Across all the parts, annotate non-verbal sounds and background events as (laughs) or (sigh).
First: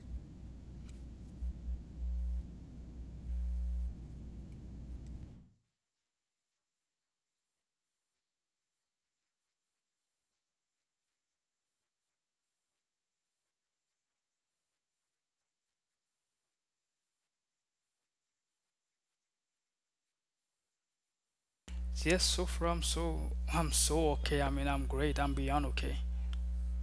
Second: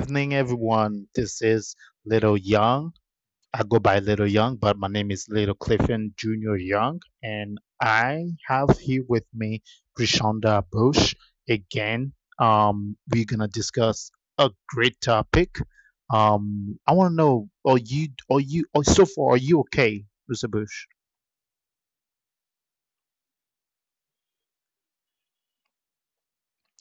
evening, everyone. This is Little Young. I go by Little Young, but my name is Little Clifton Jr. Young, and I have here with me Brishonda Bush again. We're gonna discuss a great topic. I want to know, so far, are you okay, Mr. Bush? Yes, so far I'm so okay. I mean, I'm great. I'm beyond okay.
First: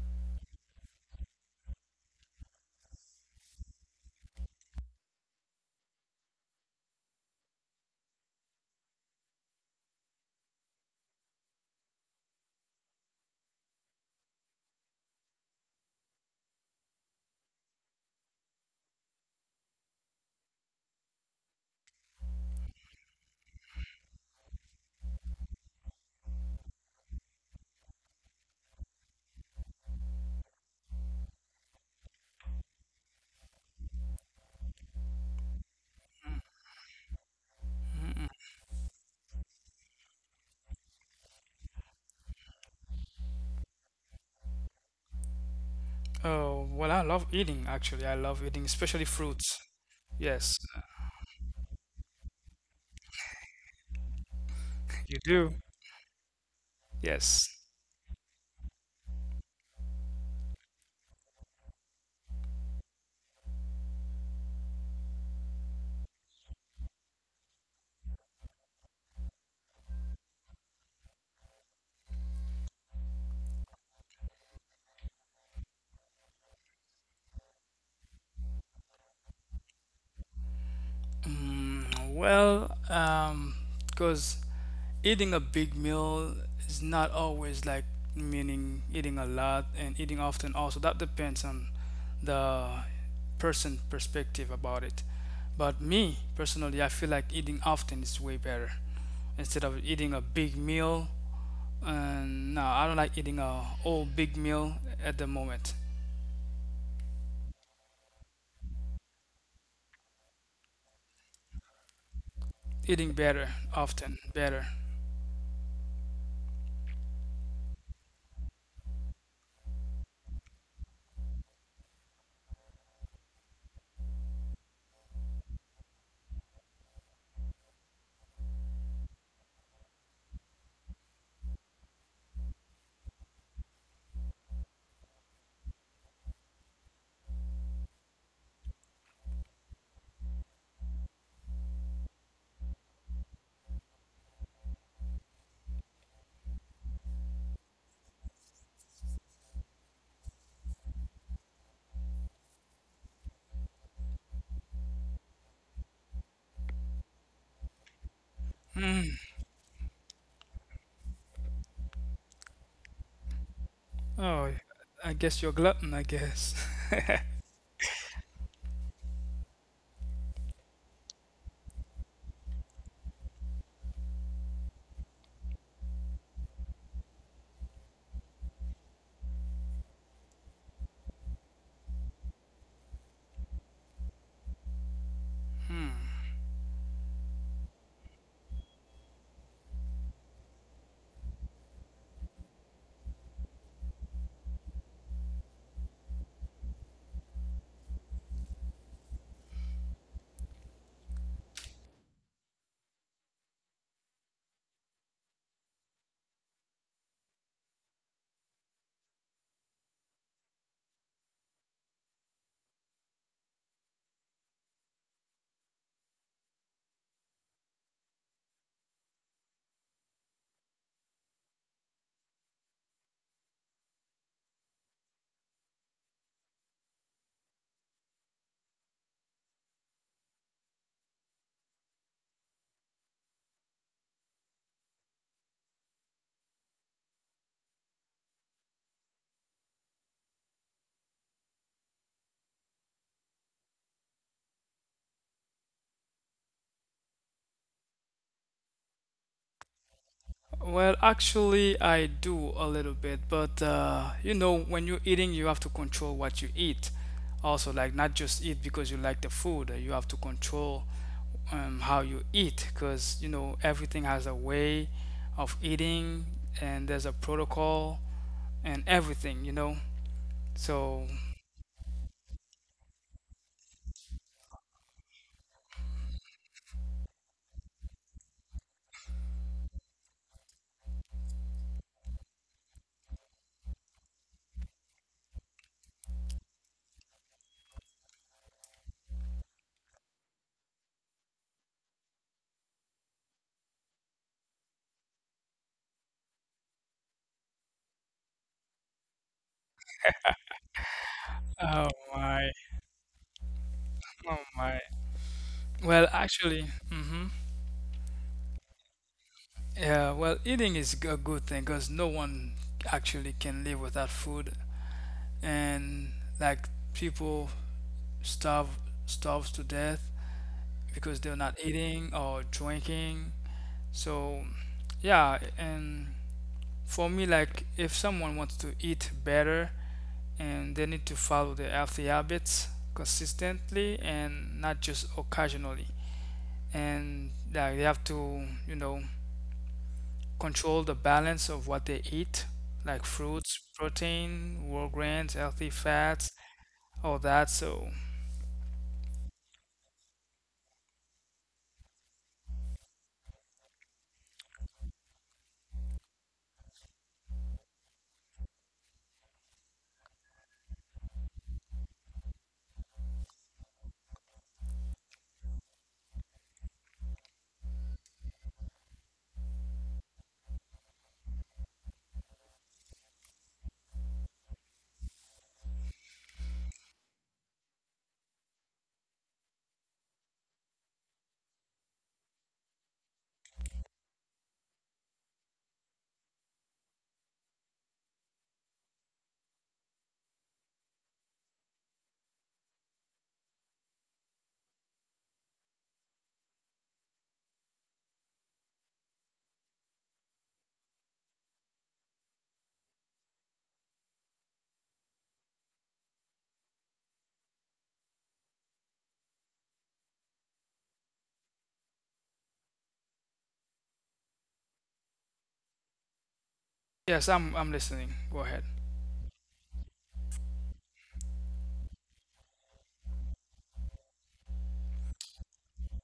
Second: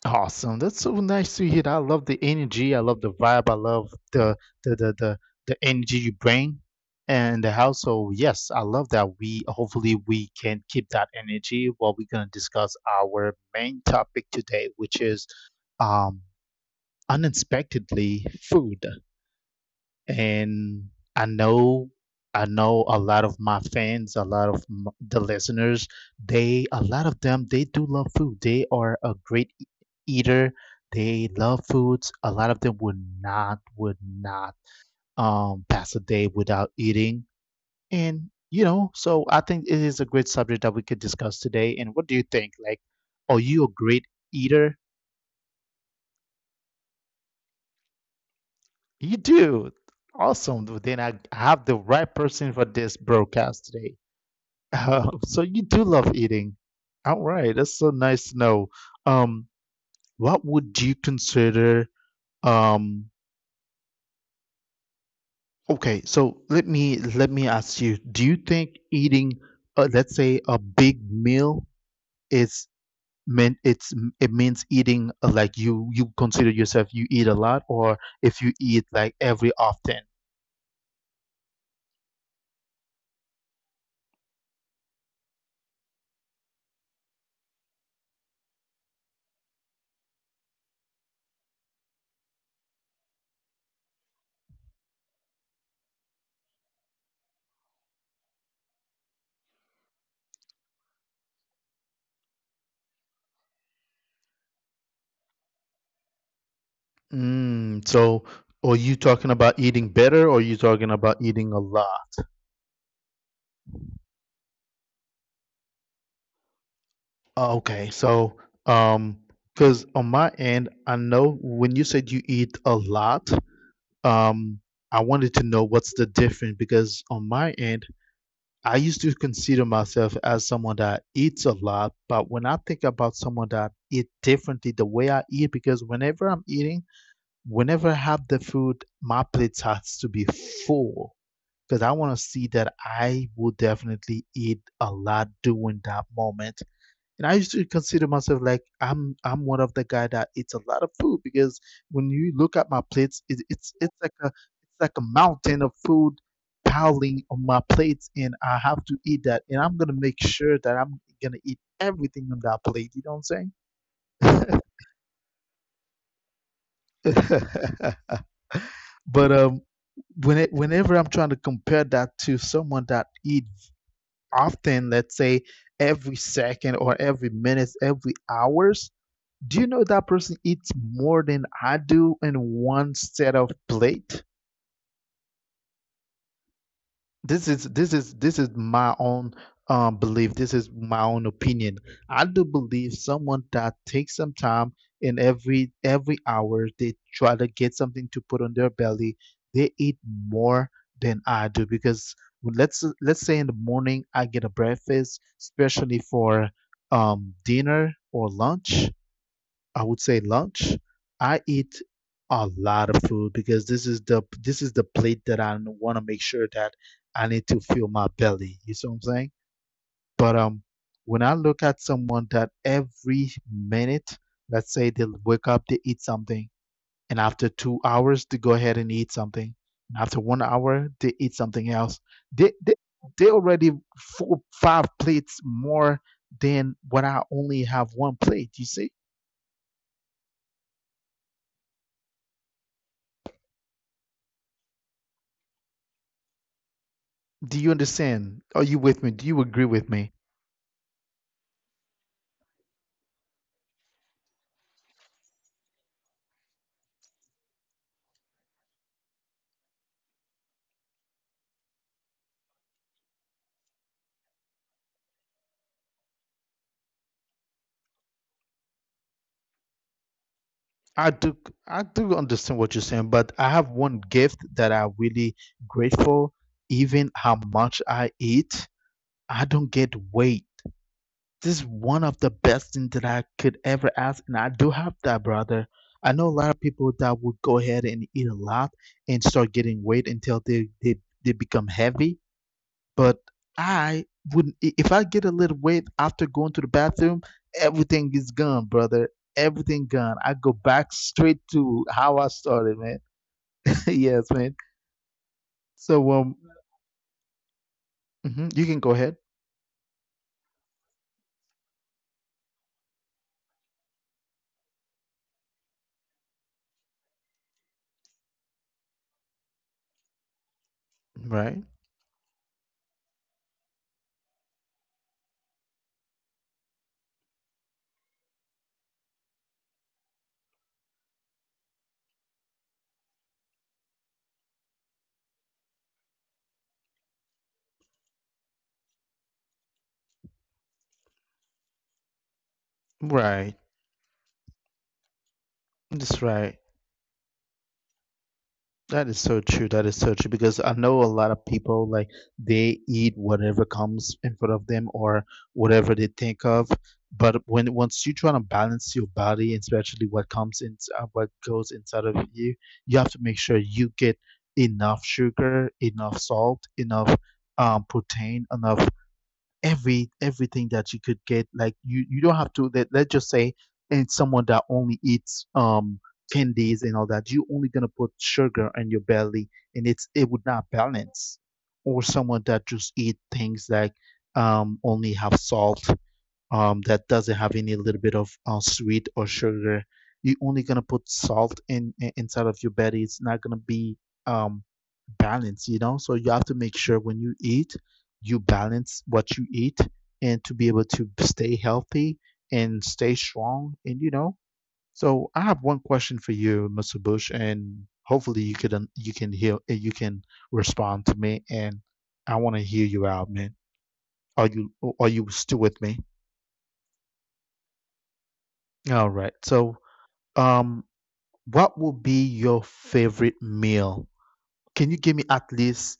Awesome. That's so nice to hear. I love the energy. I love the vibe. I love the the the, the energy you bring and the household. Yes, I love that. We hopefully we can keep that energy while we're gonna discuss our main topic today, which is um unexpectedly food. And I know I know a lot of my fans, a lot of the listeners, they a lot of them they do love food. They are a great eater. They love foods. A lot of them would not pass a day without eating. And you know, so I think it is a great subject that we could discuss today. And what do you think? Like, are you a great eater? Oh, well, I love eating actually. I love eating, especially You fruits. do. Yes, Awesome. Then I have the right person for this broadcast. Oh, you (laughs) so do. you do love eating. All Yes. right, that's so nice to know. Um, what would you consider, um, okay, so let me ask you, do you think eating, let's say a big meal is meant it's it means eating like you consider yourself you eat a lot or if you eat like every often? Mm, Well, because eating a big meal is not always like meaning eating a lot and eating often also that depends on the person perspective about it. But me personally, I feel like eating often is way better instead of eating a big meal. And no, I don't like eating a whole big meal at the moment. Mm, so are you talking about eating better or are you talking about eating a lot? Eating better, often better. Oh, okay. So, um, because on my end, I know when you said you eat a lot, um, I wanted to know what's the difference. Because on my end, I used to consider myself as someone that eats a lot, but when I think about someone that eat differently, the way I eat, because whenever I'm eating, whenever I have the food, my plate has to be full, because I want to see that I will definitely eat a lot during that moment. And I used to consider myself like I'm one of the guy that eats a lot of food, because when you look at my plates, it's like a it's like a mountain of food piling on my plates, and I have to eat that. And I'm gonna make sure that I'm gonna eat everything on that plate. You know Oh, what I'm I guess you're a glutton. I guess. saying? (laughs) But whenever I'm trying to compare that to someone that eat often, let's say every second or every minute, every hours, do you know that person eats more than I do in one set of plate? (laughs) This is my own belief. This is my own opinion. I do believe someone that takes some time in every hour, they try to get something to put on their belly. They eat more than I do. Because let's say in the morning I get a breakfast, especially for dinner or lunch, I would say lunch, I eat a lot of food, because this is the plate that I want to make sure that I need to fill my belly. You see what I'm saying? But when I look at someone that every minute, let's say they wake up, they eat something, and after 2 hours they go ahead and eat something, and after 1 hour they eat something else. They they they already 4 5 plates more than what I only have one plate. You see? Do you understand? Are you with me? Do you agree with me? Well, actually, I do a little bit, but you know, when you're eating, you have to control what you eat. Also, like not just eat because you like the food, you have to control how you eat because you know everything has a way of eating, and there's a protocol and everything, you know. So, I do. I do understand what you're saying, but I have one gift that I'm really grateful. Even how much I eat, I don't get weight. This is one of the best things that I could ever ask, and I do have that, brother. I know a lot of people that would go ahead and eat a lot and start getting weight until they become heavy. But I wouldn't. If I get a little weight after going to the bathroom, everything is gone, brother. Everything gone. I go back straight to oh how I my, started, man. (laughs) Yes, oh man. my. Well, So, actually, mhm, you can go ahead. yeah, well, eating is a good thing because no one actually can live without food. And like people starve starves to death because they're not Right. eating or drinking. So yeah, and for me, like if someone wants to eat better and they need to follow their healthy habits consistently and not just occasionally. And like they have to, you know, control the balance of what they eat, like Right. fruits, protein, whole grains, healthy That's fats, right. all that. So That is so true. That is so true, because I know a lot of people like they eat whatever comes in front of them or whatever they think of. But when once you try to balance your body, and especially what comes in, what goes inside of you, you have to make sure you get enough sugar, enough salt, enough protein, enough everything that you could get. Like you don't have to. Let's just say and someone that only eats candies and all that. You only gonna put sugar in your belly, and it would not balance. Or someone that just eat things like only have salt, that doesn't have any little bit of sweet or sugar. You're only gonna put salt in inside of your belly. It's not gonna be um, balanced, you know. So you have to make sure when you eat, you balance what you eat, and to be able to stay healthy and stay strong, and you know. So I have one question for you, Mr. Bush, and hopefully you could you can hear you can respond to me, and I want to hear you out, man. Are you are you still with me? yes, I'm listening. Go ahead. All right. So Um, what will be your favorite meal? Can you give me at least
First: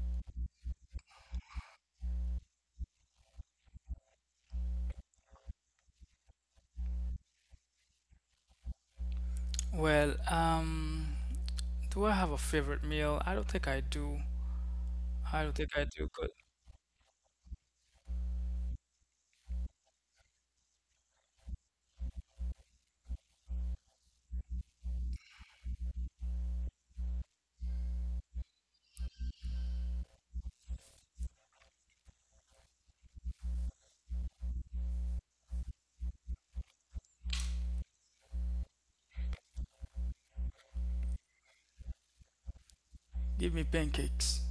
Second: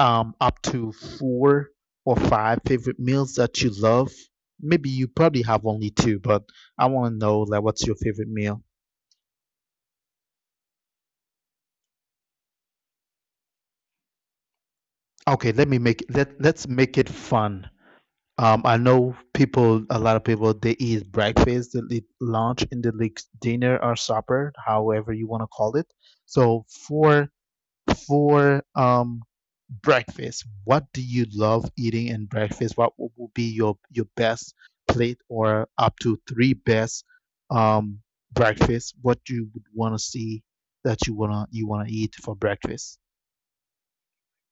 up to four or five favorite meals that you love? Maybe you probably have only two, but I want to know like what's your favorite meal? Well, do I have a favorite meal? I don't think I do. I Okay, don't think I do, but let let's make it fun. I know people, a lot of people, they eat breakfast, they eat lunch, and they eat dinner or supper, however you want to call it. So for breakfast, what do you love eating in breakfast? Would be your best plate or up to three best um breakfast? What you would want to see that you wanna eat for breakfast? give me pancakes.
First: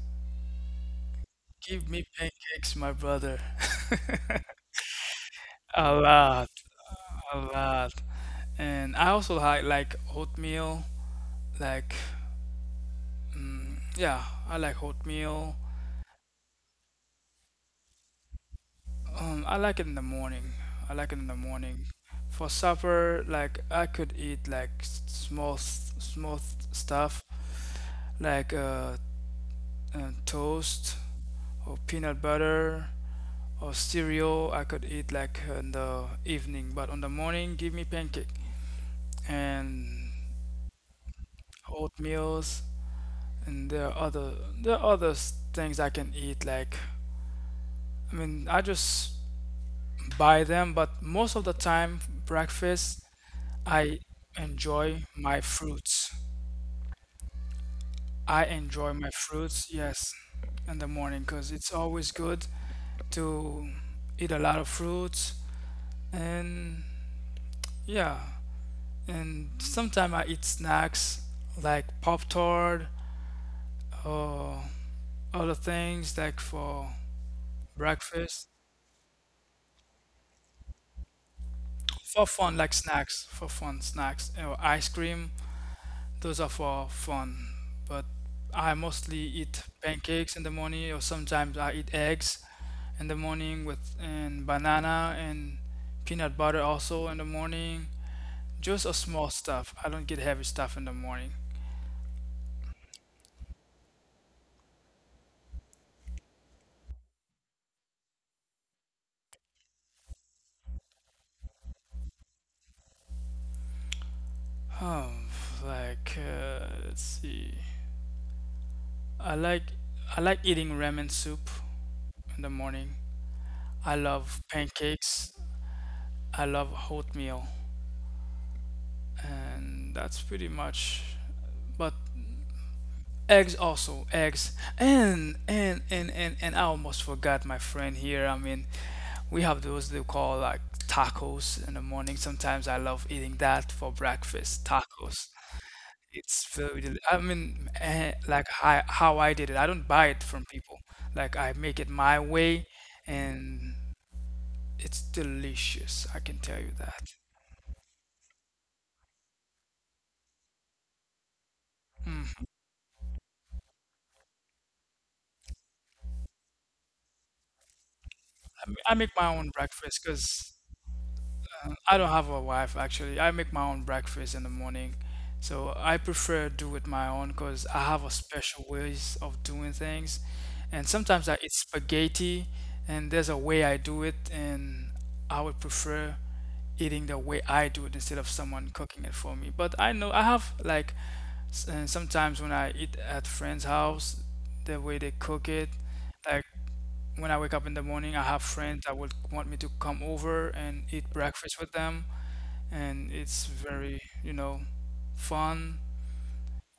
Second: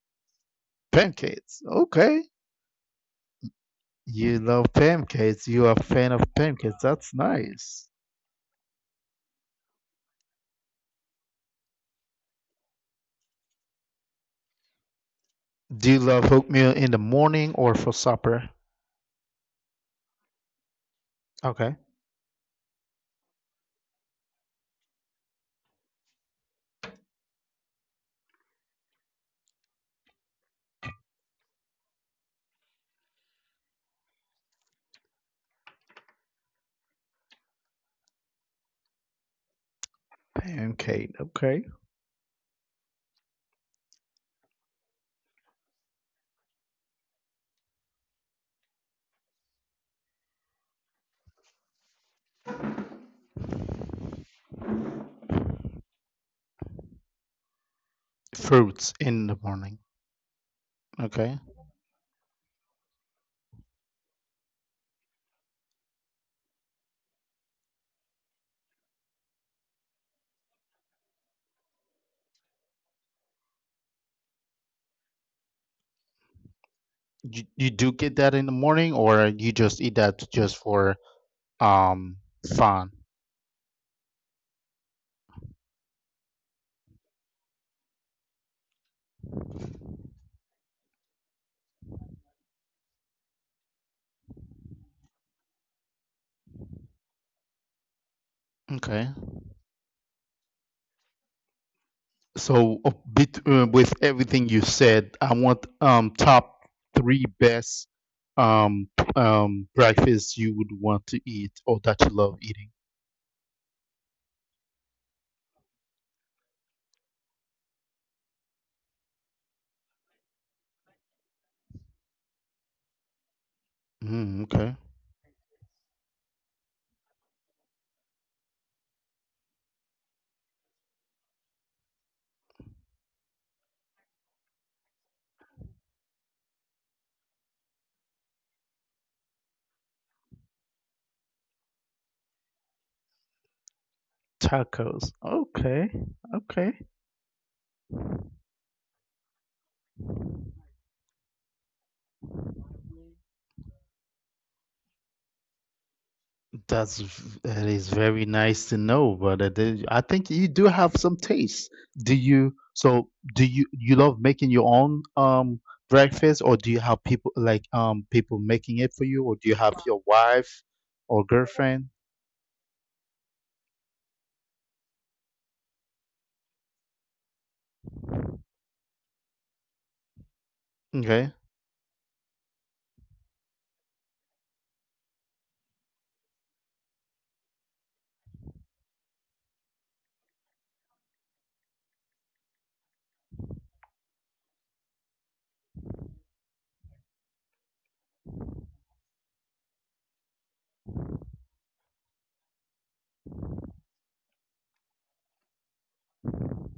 Pancakes. Give me Okay. pancakes, my brother. (laughs) You love pancakes. You are a A fan of lot, pancakes. That's a nice. lot. And I also like oatmeal, like, yeah, I like oatmeal. Do you love oatmeal in the morning or for supper? I like it in the morning. I like it in the morning. For supper, like I could eat like small small stuff, like toast or peanut butter or cereal I could eat like in the evening, but on the morning give me pancake and Pancake. Okay. oatmeals, and there are other, there are other things I can eat like, I mean, I just buy them, but most of the time breakfast I enjoy my fruits. I enjoy Fruits my in the fruits, morning. yes, in the morning Okay. because it's always good to eat a lot of fruits. And yeah, and sometimes I eat snacks like Pop Tart or other things like for You do get that the breakfast, morning, or you just eat that just for um for fun, like fun? snacks for fun, snacks or ice cream. Those are for fun, but I mostly eat pancakes in the morning, or sometimes I eat eggs in the morning with and banana and peanut butter also in the morning. Just a Okay. small stuff. I don't get heavy stuff in the morning. So with everything you said, I want top three best breakfasts you would want to eat or that you love eating. Oh, like, let's see. I like, I like eating ramen soup in the morning. I love Mm, okay. pancakes. I love oatmeal, and that's pretty much. But eggs, also eggs, and I almost forgot my friend here. I mean, we have those they call like tacos in the morning. Sometimes I love eating that for breakfast. Tacos. Okay. It's Okay. very, I mean, like I, how I did it. I don't buy it from people. Like I make it my way, and it's delicious. I can tell you That's that. that is very nice to know, brother. That- I think you do have some taste. Do you? So, do you love making your own breakfast, or do you have people like people making it I for make you, or my do own you have a breakfast because wife or girlfriend? I don't have a wife. Actually, I make my own breakfast in the morning, so I prefer do it my own because I have a special ways of doing things, and sometimes I eat spaghetti, and there's a way I do it, and I would prefer eating the way I do it instead of someone cooking it for me. But I know I have like sometimes when I eat at friends' house, the way they cook it, like when I wake up in the morning, I have friends that would want me to come over and eat breakfast with them, and it's very, you know, fun.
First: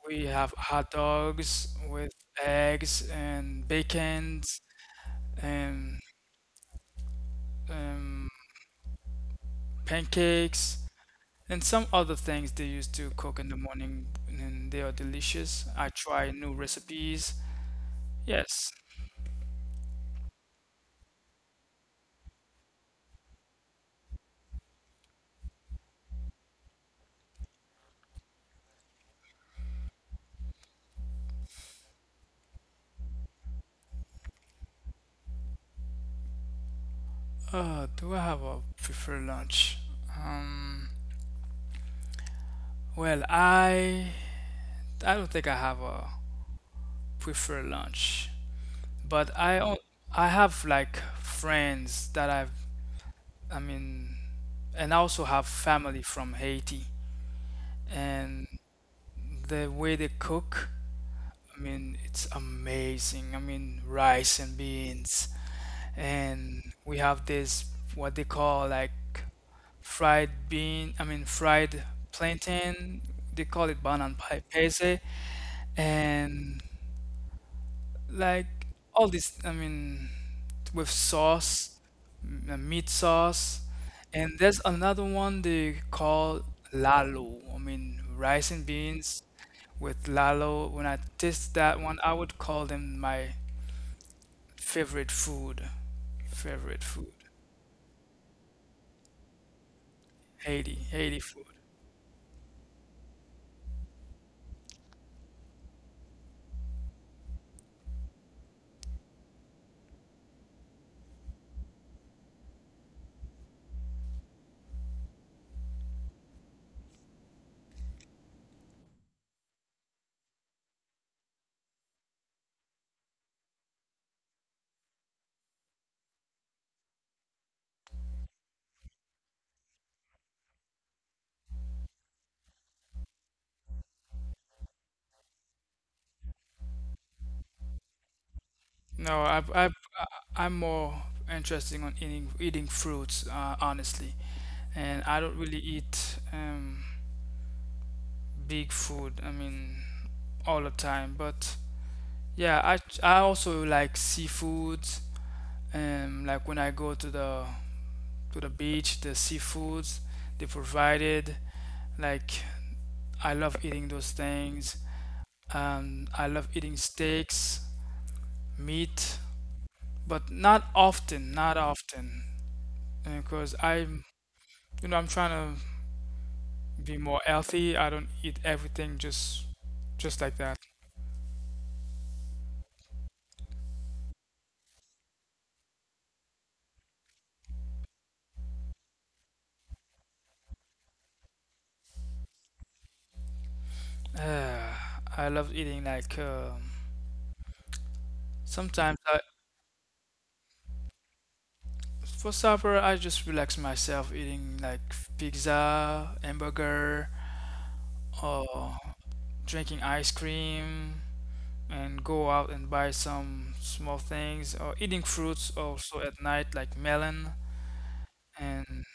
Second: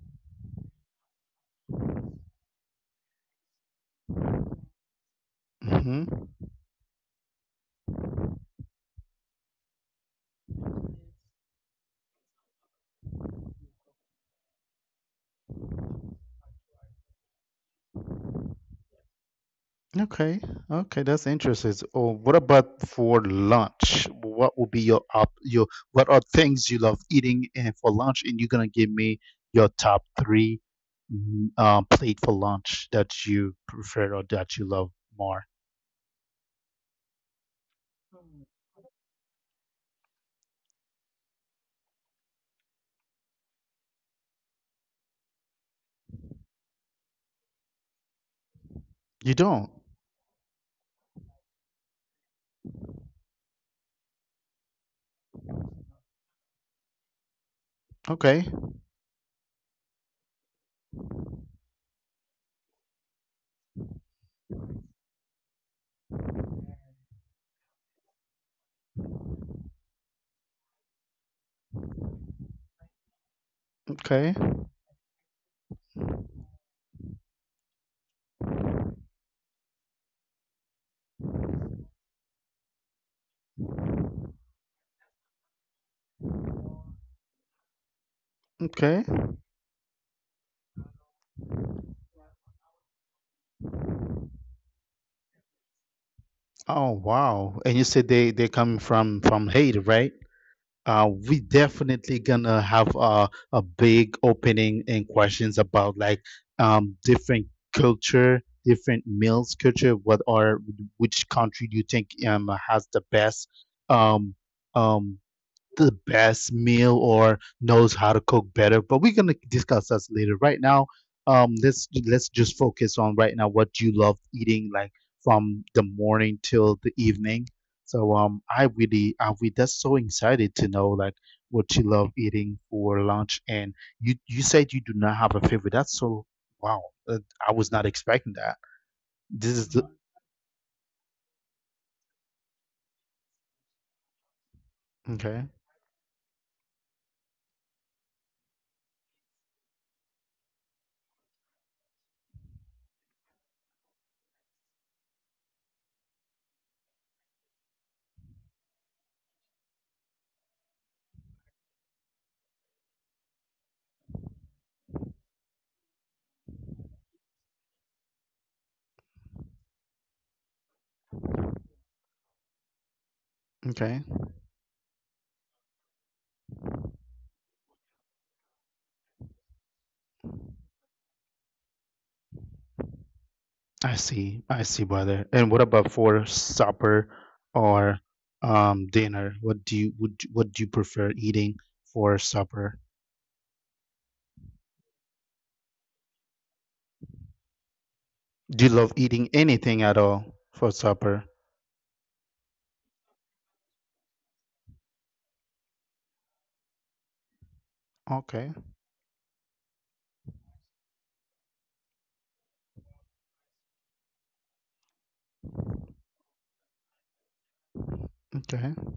We have hot dogs with eggs and bacon and Okay. um, pancakes. And some other things they used to cook in the morning, and they are delicious. I try new recipes. Yes. Okay, okay, that's interesting. So, oh, what about for lunch? What will be your up your what are things you love eating and for lunch? And you're gonna give me your top three plate for lunch that you prefer or that you love more. Do I have a preferred lunch? Um, well, I don't think I have a preferred lunch, but You don't? I have like friends that I mean, and I also have family from Haiti, Okay. and the way they cook, I mean, it's amazing. I mean, rice and beans, and we have this what they call like fried bean, I mean fried plantain. They call it paise, and like all this, I mean, with sauce, meat sauce, and there's another one they call lalo. I mean, rice and beans with lalo. When I taste that one, I would call them my favorite food. Favorite Oh food. wow. And you said they come from Haiti, right? Haiti, Uh, Haiti we food. definitely gonna have a big opening and questions about like different culture, different meals culture, what are which country do you think has um, um, the best meal or knows how to cook better, but we're gonna discuss us later. Right now, let's just focus on right now what you love eating, like from the morning till the evening. So I really, I we that's so excited to know like what you love eating for lunch, and you said you do not have a favorite. That's so wow. Uh, I was not expecting that. No, This is the I'm more interested on eating fruits, honestly, and I don't okay, really eat big food. I mean, all the time. But yeah, I also like seafoods. Like when I go to the beach, the seafoods they provided. Like I love eating those things. I love eating steaks, meat, but not often. Not often because I okay. am, you know, I'm trying to be more healthy. I don't eat everything just like that. (sighs) I see, brother. And what about for supper or dinner? What do you prefer eating for supper? Uh, I love eating like, Do you love sometimes I, eating at all for supper? for supper I just relax myself eating like pizza, hamburger, Okay, or drinking ice cream and go out and buy some small things or eating fruits also at night like melon okay. and,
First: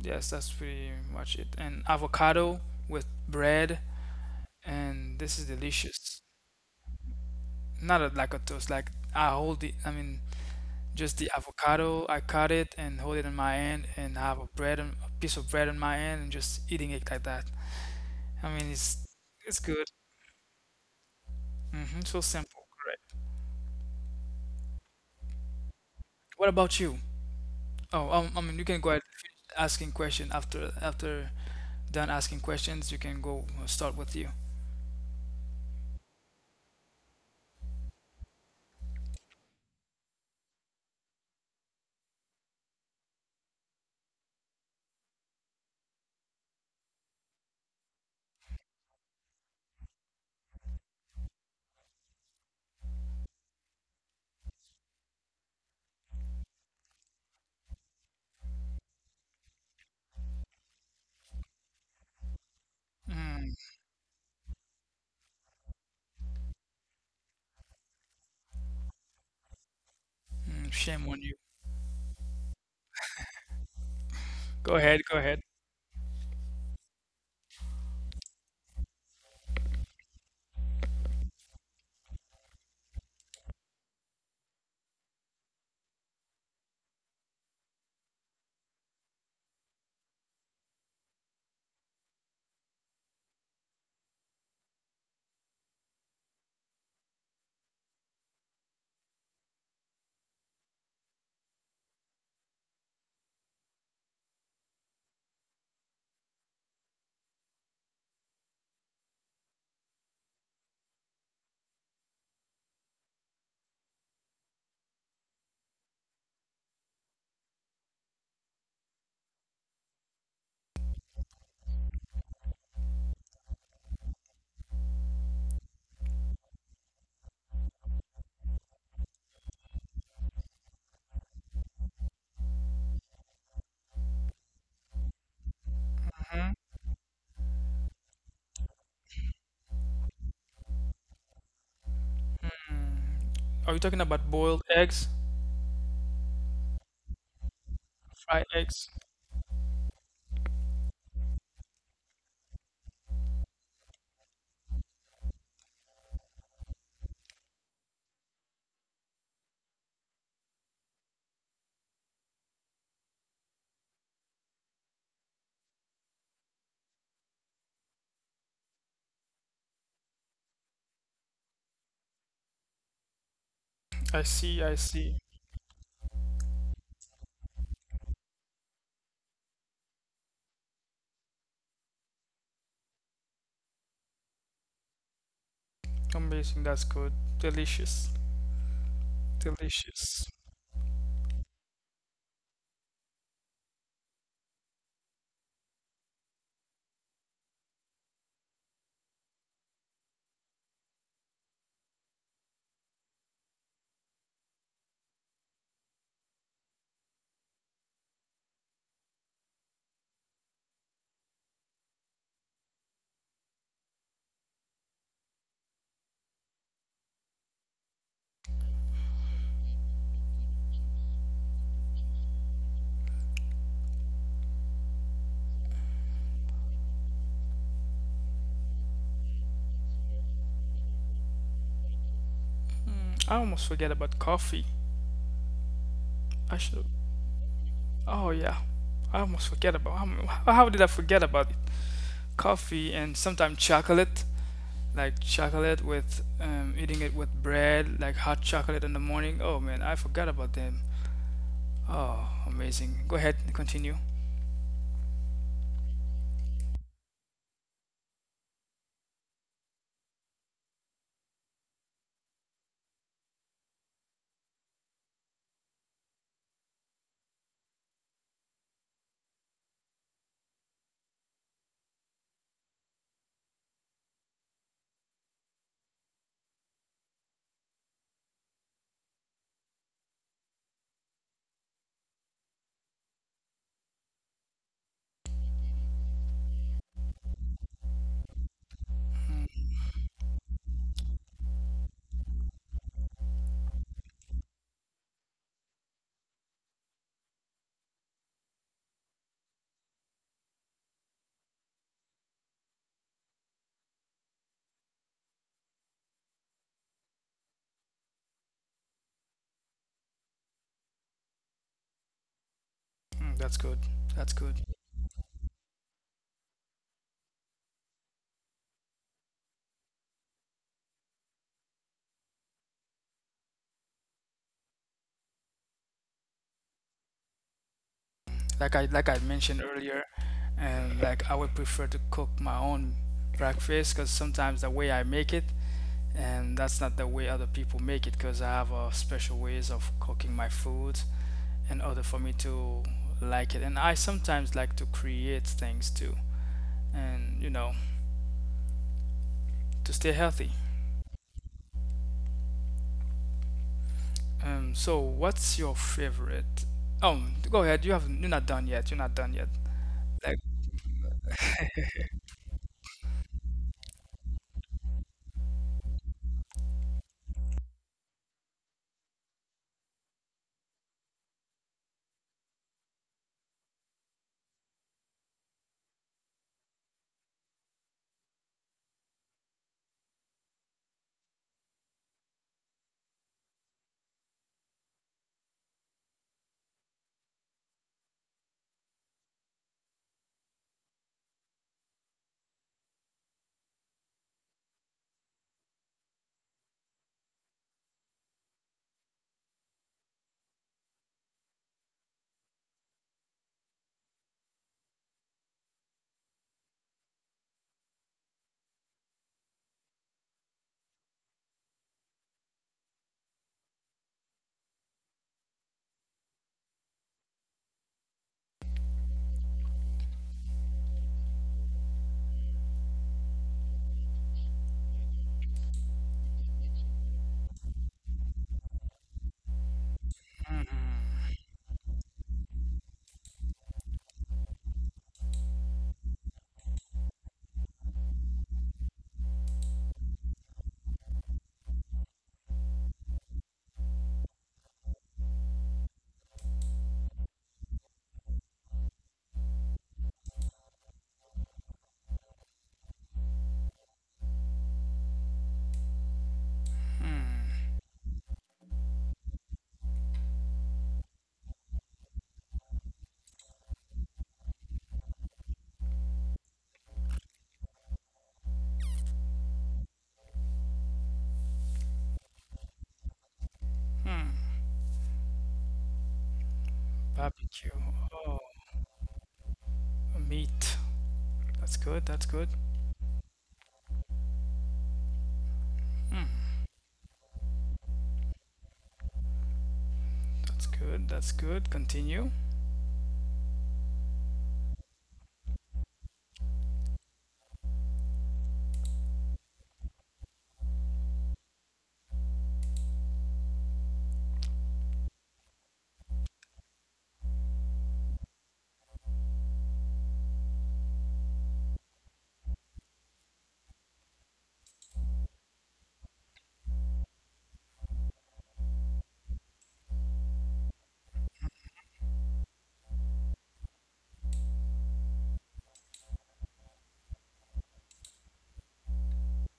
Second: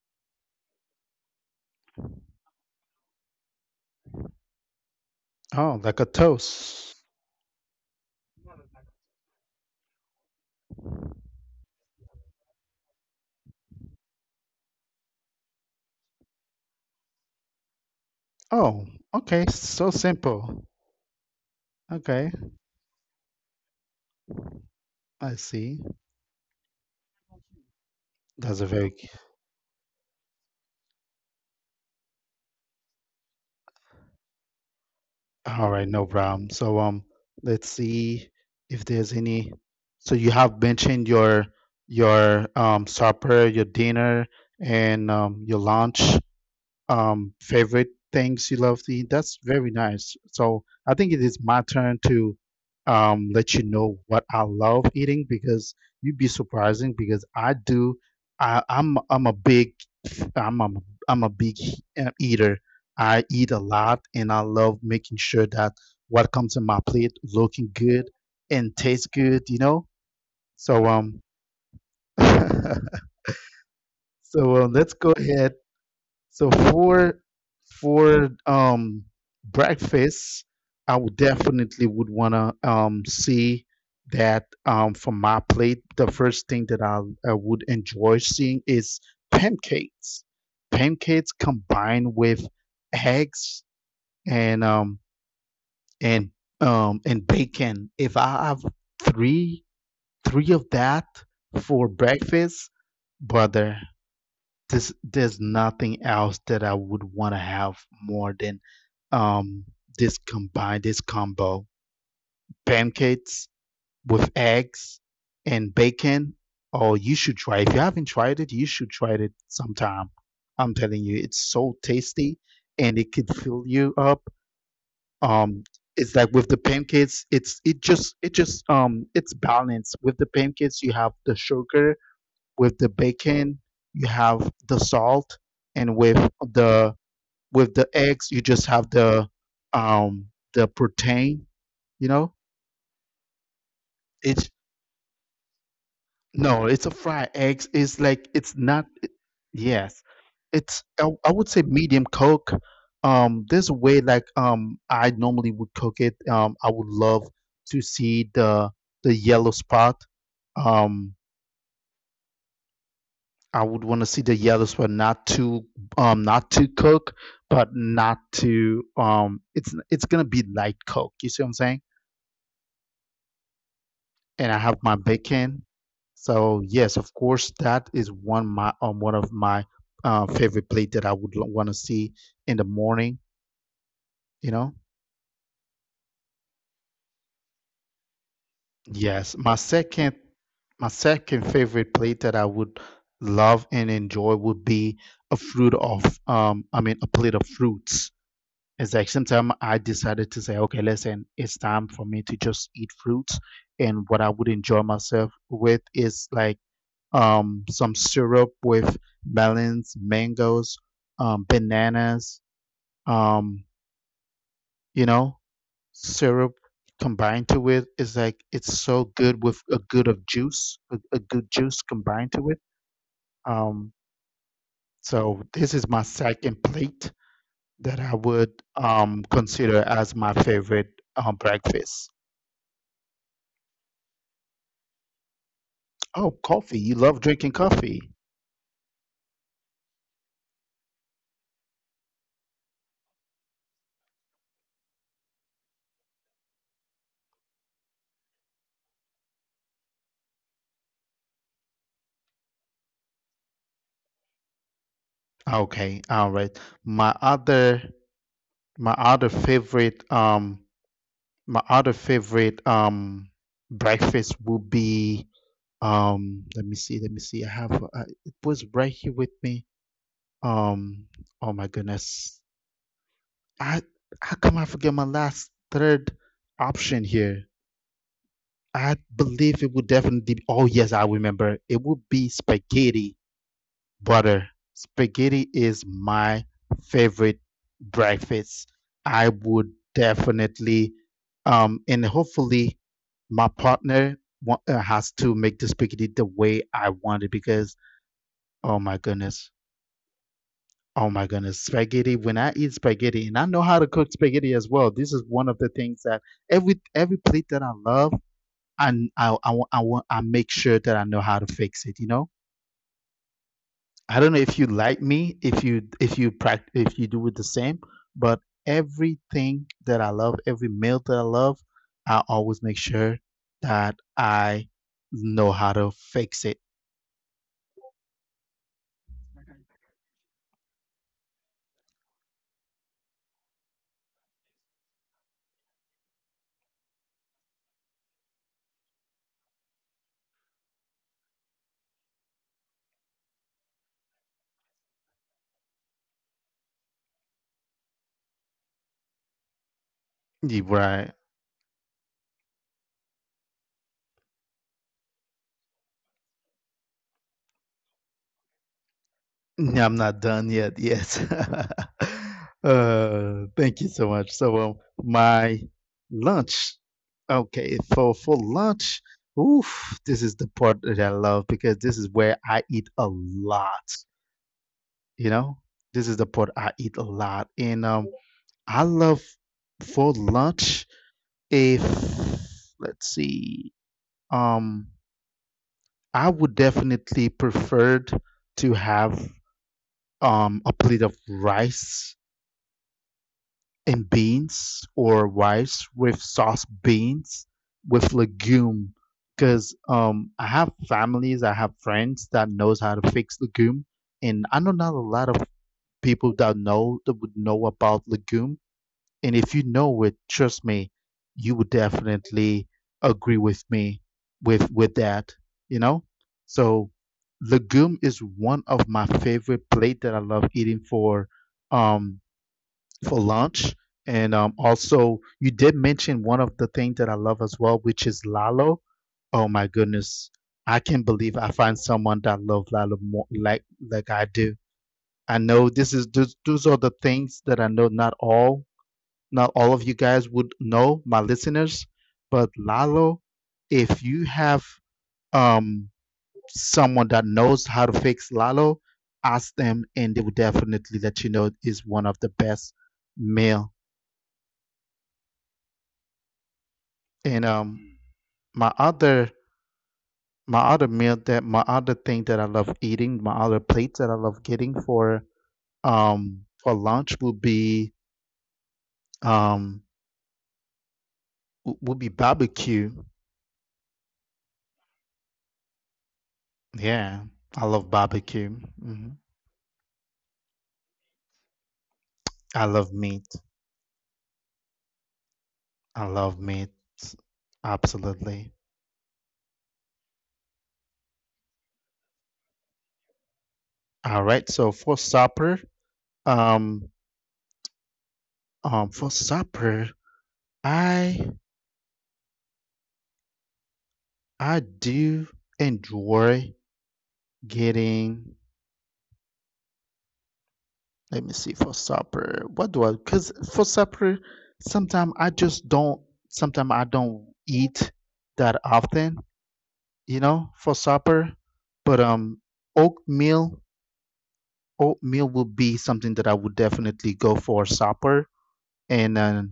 yes, that's pretty much it, and avocado with bread, and this is Oh, like a delicious. toast. Not a, like a toast. Like I hold the, I mean, just the avocado. I cut it and hold it in my hand, and have a bread, and a piece of bread in my hand, and just eating it like that. I mean, Oh, okay, it's good. so simple. So Okay, simple, correct. I see. What about you? Oh, I mean, That's you a can go very ahead and finish asking question after, after done asking questions. You can go, start with you. All right, no problem. So let's see if there's any. So you have mentioned your supper, your dinner, and your lunch favorite things you love to eat. That's very nice. So I think it is my turn to let you know what I love eating, because you'd be surprising because I do. I'm a big I'm a, I'm a big eater. I eat Mm, a lot and I love making sure that what comes in my plate looking good and tastes good. You know. mm, So shame um. on you. (laughs) Go let's ahead, go go ahead. So for for breakfast, I would definitely would wanna see that from my plate. The first thing that I would enjoy seeing is pancakes. Pancakes combined with eggs and um and and bacon. If I have three three of that for breakfast, brother, this there's nothing else that I would want to have more than um this combo. Pancakes with eggs and bacon. Oh, you should try. If you haven't tried it, you should try it sometime. I'm telling you, it's so tasty and it could fill you up. Um, it's like with the pancakes, it's it just it's balanced. With the pancakes, you have the sugar with the bacon you have the salt and the with the eggs you just have um the protein, you know. Are you talking about It's boiled eggs, no, it's a fried eggs, it's like fried it's not eggs? yes, I would say medium cook. There's a way, like, I normally would cook it, I would love to see the yellow spot. um I would want to see the yellows were not too not too cooked, but not too it's gonna be light cooked. You see what I'm saying? I And see, I I have my see. bacon. So yes, of course, that is one my one of my favorite plate that I would want to see in the morning. You know, Amazing, that's good. Delicious. yes, Delicious. my second favorite plate that I would love and enjoy would be a fruit of I mean a plate of fruits. It's like sometime I decided to say, okay, listen, it's time for me to just eat fruits. And what I would enjoy myself with is like some syrup with melons, mangoes, bananas, um, you know, syrup combined to it is like it's so good with a good of juice, a good juice combined to it. Um, so this is my second plate that I would consider as my favorite breakfast. Mm, I almost forget about coffee. Oh, I coffee. should. You love drinking coffee. Oh yeah, I almost forget about. How did I forget about it? Coffee, and sometimes chocolate, like chocolate with, eating it with bread, like hot chocolate in the morning. Oh man, I forgot about them. Oh, amazing. Go ahead, continue. Okay, all right. My other my other favorite um my other favorite breakfast would be let me see, let me see. I have it was right here with me. Um oh my goodness. I, how come I forget my last third option here? I believe it would definitely be, oh yes, I remember. It would be spaghetti. Butter spaghetti is my favorite breakfast. I Mm, would definitely, and hopefully, my partner has to make the spaghetti the way I want it because, oh my goodness, oh my goodness, spaghetti. When I eat spaghetti, and I know how to cook spaghetti as well. This is one of the things that every plate that I love, and I make sure that I know how to fix it. You know. mm, that's good. I That's don't know good. if you like me, if you practice, if you do it the same, but everything that I love, every meal that I love, I always make sure that I know how to fix it. Like I, like I mentioned earlier, and like I would prefer to cook my own breakfast because sometimes the way I make it and that's not the way other people make it because I have special ways of cooking my food in order for me to like it. And I sometimes like to create things too, and you know, to stay healthy. Yeah, right. So what's your favorite? Oh, go ahead. You have, you're not done yet. You're not done yet. (laughs) I'm not Like, done yet. Yes. (laughs) Thank you so much. So my lunch. Okay, for lunch, oof, this is the part that I love because this is where I eat a lot. You know, this is the part I eat a lot, and I love for lunch. If let's see, um, I would definitely prefer to have a plate of rice and beans or rice with sauce beans with legume because I have families, I have friends that knows how to fix legume, and I know not a lot of people that know that would know about legume. And if you know it, trust me, you would definitely agree with me with that, you know? So legume is one of my favorite plate that I love eating um for lunch. And also you did mention one of the things that I love as well, which is lalo. Oh my goodness. I can't believe I find someone that love lalo more like I do. I know this is those are the things that I know not all of you guys would know my listeners, but Lalo, if you have um, someone that knows how to fix Lalo, ask them, and they will definitely let you know it's one of the best meal. And hmm, my other my other meal that my other thing that I love eating, my other plates that I love getting for lunch would be um would be barbecue. hmm, Yeah, barbecue. I love Oh, barbecue. Hmm. meat. That's good. That's good. I love meat. I Hmm, love meat. Absolutely. that's good. That's good. Continue. All right. So um, for supper, I I do enjoy getting. Let me see. For supper, what do I? Because for supper, sometimes I just don't. Sometimes I don't eat that often. You know, for supper, but oatmeal, oatmeal will be something that I would definitely go for supper and.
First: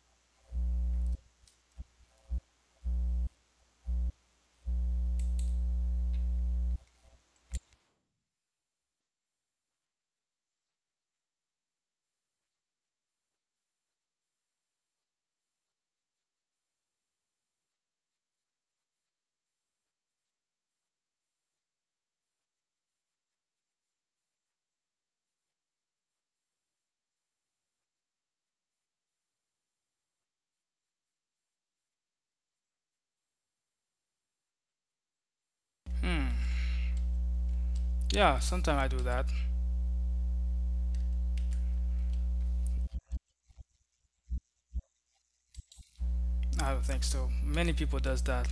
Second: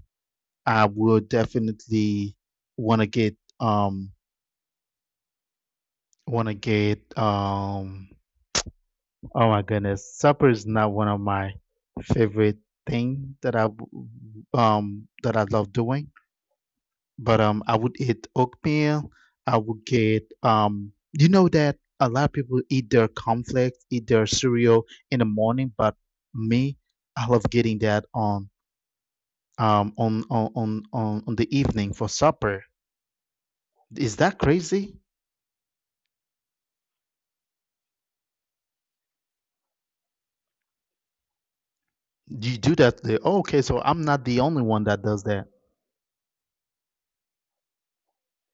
I would definitely want to get um want to get oh my goodness, supper is not one of my favorite thing that that I love doing, but I would eat oatmeal. I would get you know that a lot of people eat their cornflakes, eat their cereal in the morning, but me, I love getting that on on the evening for supper. Is that crazy? Hmm. Yeah, sometimes I do that. You do that. There. Oh, okay, so I'm not the only one that does that. I don't think so. Many people does that.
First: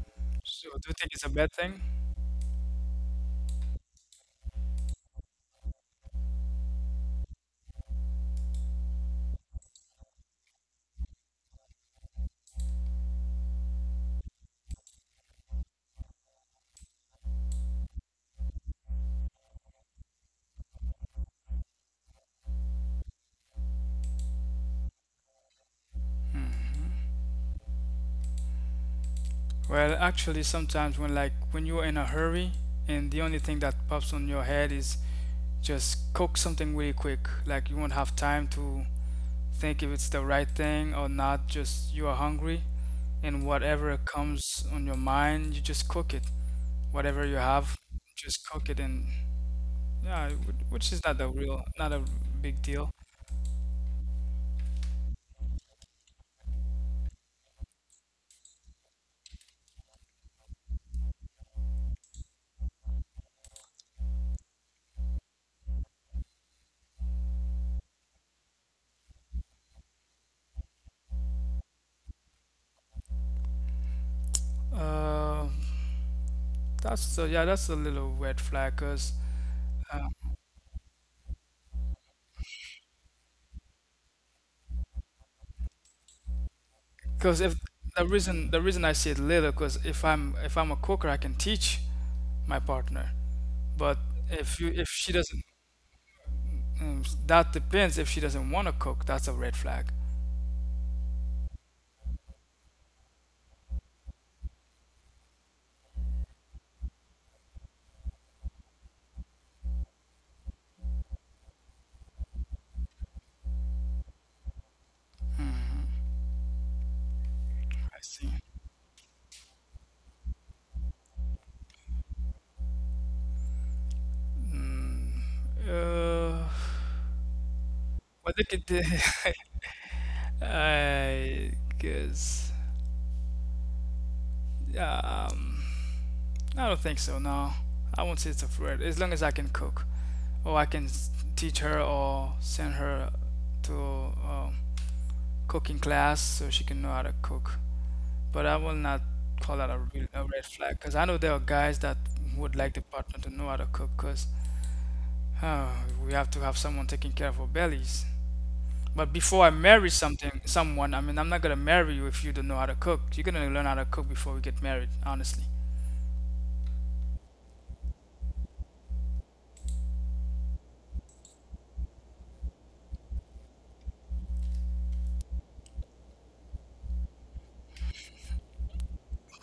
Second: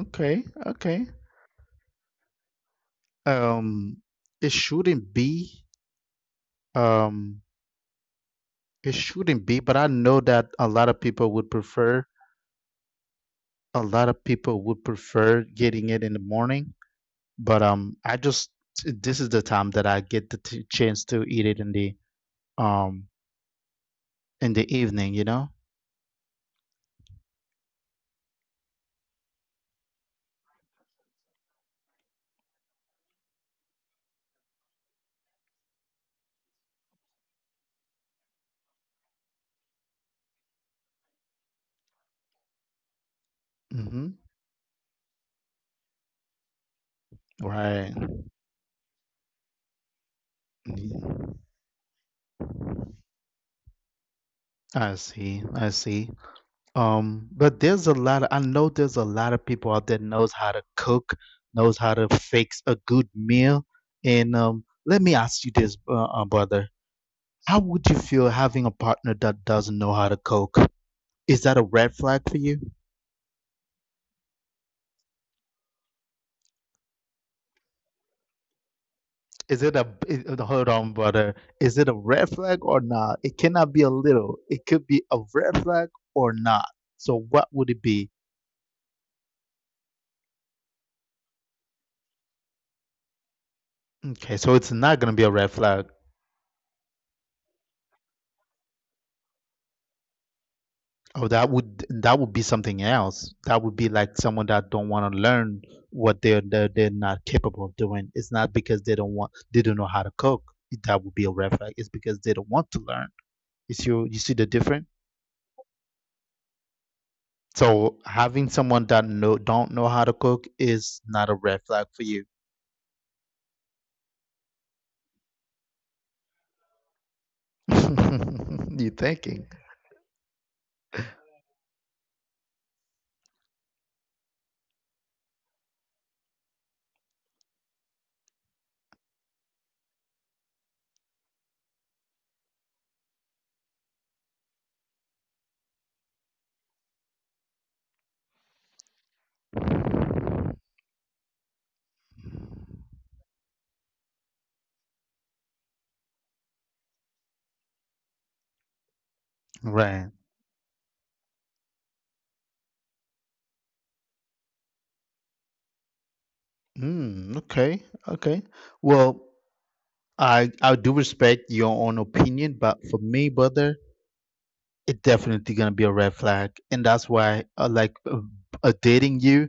Okay, So do you okay. think it's a bad thing? Um, it shouldn't be. Um, it shouldn't be, but I know that a lot of people would prefer. A lot of people would prefer getting it in the morning, but I just this is the time that I get the t chance to eat it um in the evening, you know? Well, actually, sometimes when, like when you're in a hurry and the only thing that pops on your head is just cook something really quick. Like you won't have time to think if it's the right thing or not. Just you are hungry, and whatever Mm-hmm. comes on your mind, you just cook it. Whatever you have, Right. just cook it, and yeah, which is not a real, not a big deal. I see. I see. But there's a lot of, I know there's a lot of people out there knows how to cook, knows how to fix a good meal. And let me ask you this, brother. How would you feel having a partner that doesn't know how to cook? Is that a red flag for you? Uh, that's a, yeah, that's a little red flag, cause. Is it a uh, is- Hold on, brother. Is it a red flag or not? It cannot be a little. It could be a red flag or not. So what Because if would it be? the reason I said little, because if I'm a cooker, I can teach my partner. But Okay, so if it's you, if not gonna she be a doesn't, red flag. mm, that depends. If she doesn't want to cook, that's a red flag. Oh, that would be something else. That would be like someone that don't want to learn what they're not capable of doing. It's not because they don't know how to cook. That would be a red flag. It's because they don't want to learn. You see the difference. Mhm. So I see. having someone that know don't know how to cook is not a red flag for you. Mm, uh, what they could (laughs) do? You th- (laughs) I guess. Um, I don't think so. No, I won't say it's a threat. As long as I can cook, or I can teach her, or send her to. Cooking class so she can know how to cook. But I will not call that a real, a red flag because I know there are guys that would like the partner to know how to cook because we have to have someone taking care of our bellies. But before I marry Right. something, someone, I mean, I'm not gonna marry you if you don't know how to cook. You're gonna learn how to cook before we get married, honestly. Mm, okay, okay. Well, I do respect your own opinion, but for me, brother, it's definitely gonna be a red flag, and that's why I like dating you.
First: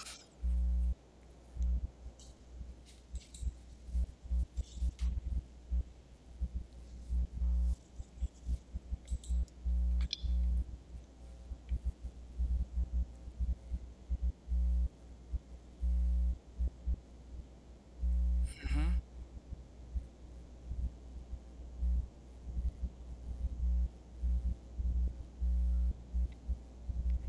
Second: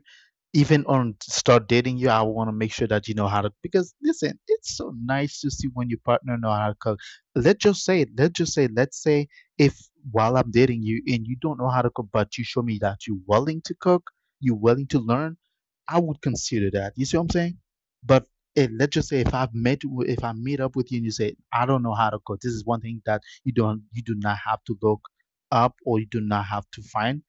Even on start dating you, I want to make sure that you know how to, because listen, it's so nice to see when your partner know how to cook. Let's say if while I'm dating you and you don't know how to cook, but you show me that you're willing to cook, you're willing to learn, I would consider that. You see what I'm saying? But eh, let's Hmm. just say if if I meet up with you and you say I don't know how to cook, this is one thing that you do not have to look up or you do not have to find,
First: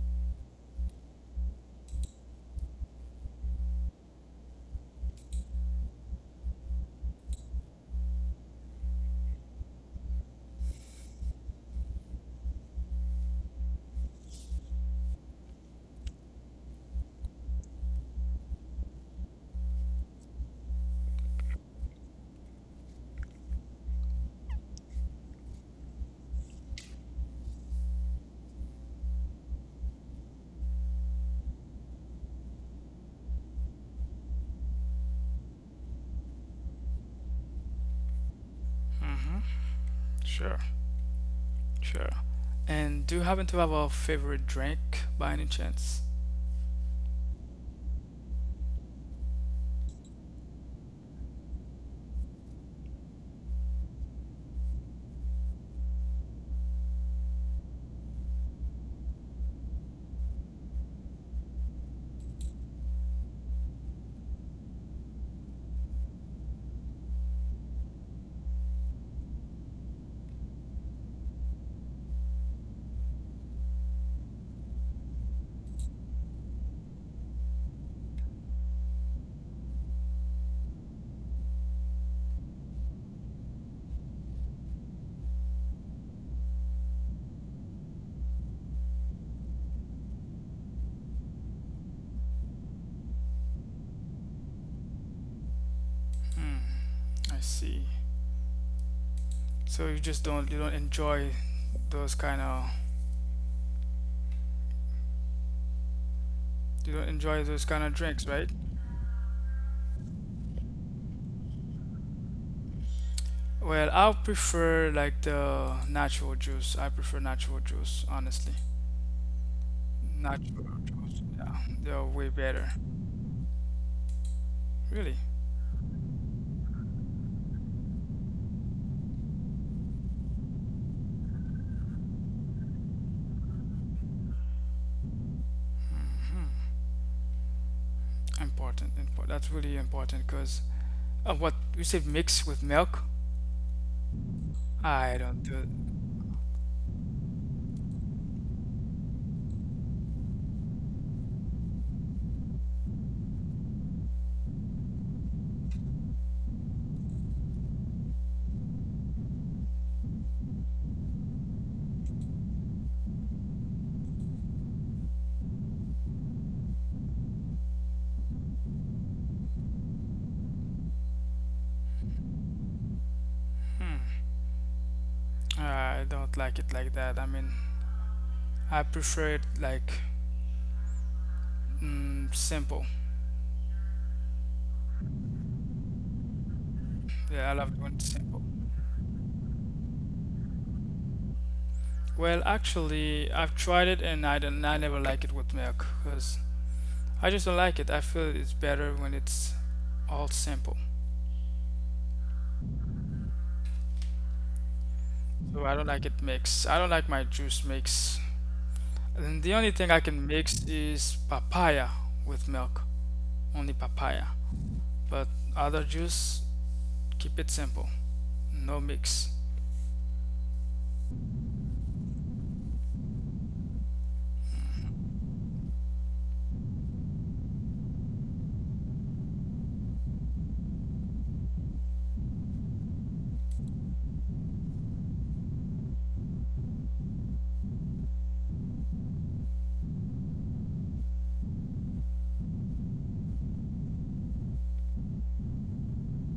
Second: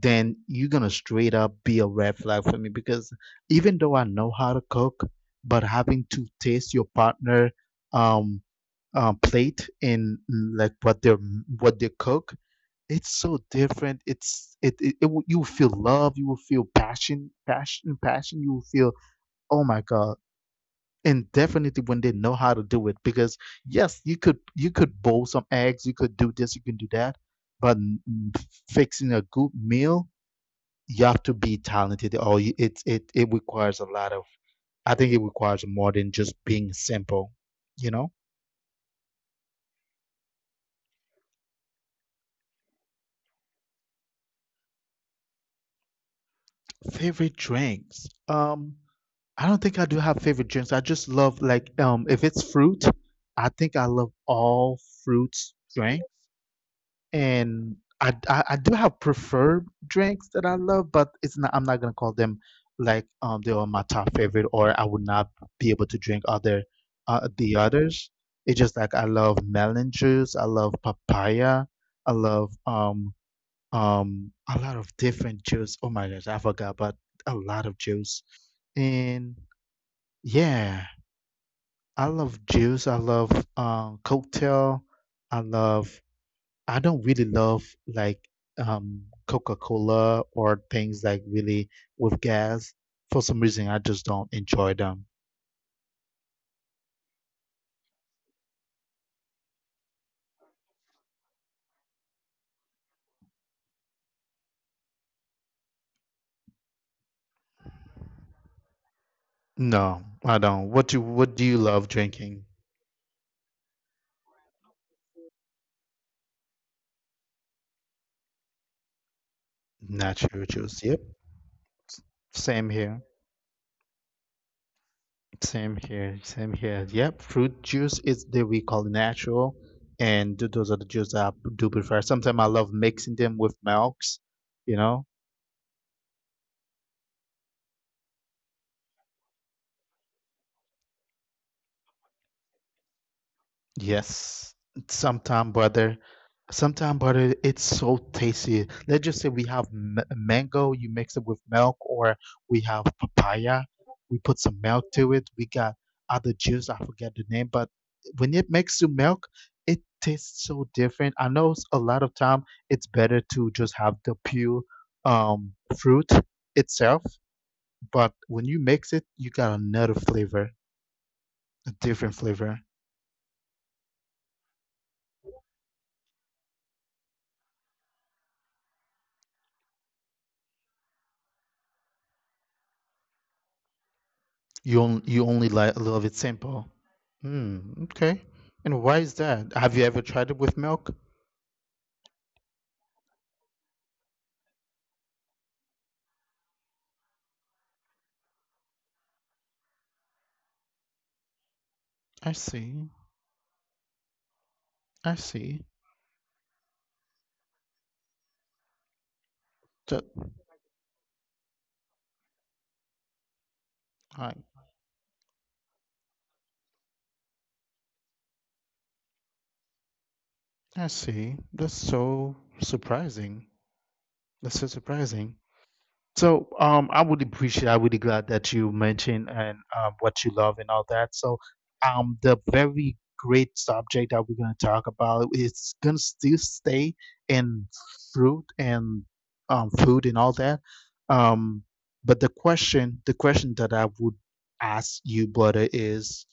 then you're gonna straight up be a red flag for me because even though I know how to cook, but having to taste your partner um, plate and like what they're what they cook, it's so different. It will- you will feel love, you will feel passion, passion, passion. You will feel oh my god. And definitely when they know how to do it, because yes, you could boil some eggs, you could do this, you can do that, but mm, fixing a good meal you have to be talented or you, it requires a lot of I think it requires more than just being simple, you know? Hmm. Sure, sure. And do you happen to have a favorite drink by any chance? Favorite drinks. I don't think I do have favorite drinks. I just love like if it's fruit, I think I love all fruits drink. And I do have preferred drinks that I love, but it's not, I'm not gonna call them like they are my top favorite, or I would not be able to drink other the others. It's just like I love melon juice, I love papaya, I love a lot of different juice. Oh my gosh, I forgot, but a lot of juice. And yeah, I love juice. I love cocktail. I love I don't really love like Coca-Cola or things like really with gas. For some reason, I just don't enjoy them. Hmm, I see. So you just don't you don't enjoy those kind of. You do not enjoy those kind of drinks, right? No, I don't. What do you love drinking? Well, I prefer like the natural juice. I prefer natural juice, honestly. Natural Natural juice. juice, yeah, they're way better. Really Here, yep, fruit juice, all natural, and those are the juice I. Sometimes I love milk. You know, important. Important. That's really important because what you say mix with milk, yes. I don't Sometimes do it. brother. Sometimes brother. It's so tasty. Mango, you milk or papaya, milk to it. Juice, I forget. Mixed with milk. Different. I know a lot of time it's better to just pure um fruit itself, but when you mix it, you got another flavor, a different flavor. Hmm, I don't like it like that. I mean, I prefer it like simple. You only like love it. Yeah, I love doing it when it's simple. Why is that? Have you ever? Well, actually, I've tried it and I don't. I never like it with milk because I just don't like it. I feel it's better when it's all simple. I see. I see. So I don't like it mixed. I don't like my juice mix. And the only thing I That, can mix is papaya with milk. Only papaya. I But other juice, keep it simple. No mix. I see. That's so surprising. That's so surprising. So I would appreciate. I would be glad that you mentioned you love and all that. The very great subject that we're gonna talk about is still stay in fruit and food and all that. Um, the question that I would ask you, brother, is,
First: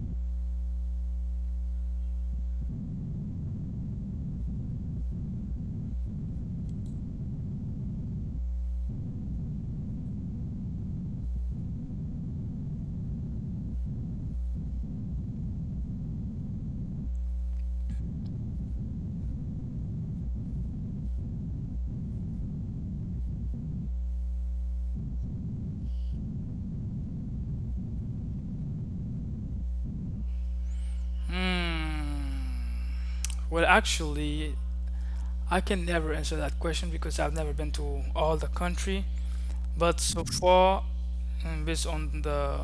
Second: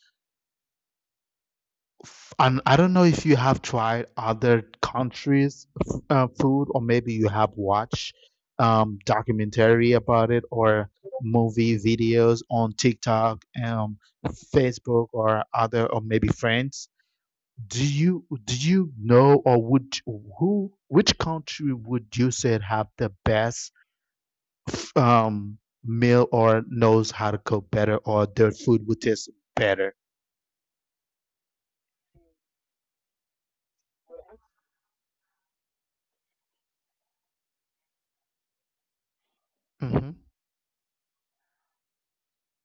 and I don't know if you have tried other countries' food or maybe watch documentary about it or movie videos on TikTok, Facebook, or other, or maybe friends. Do you know or would who which country would you say have the best um, meal or knows how to cook better or their food was better. Hmm. Well, actually, I can never answer that question because I've never been to all the country. But Hmm. so far, and based on the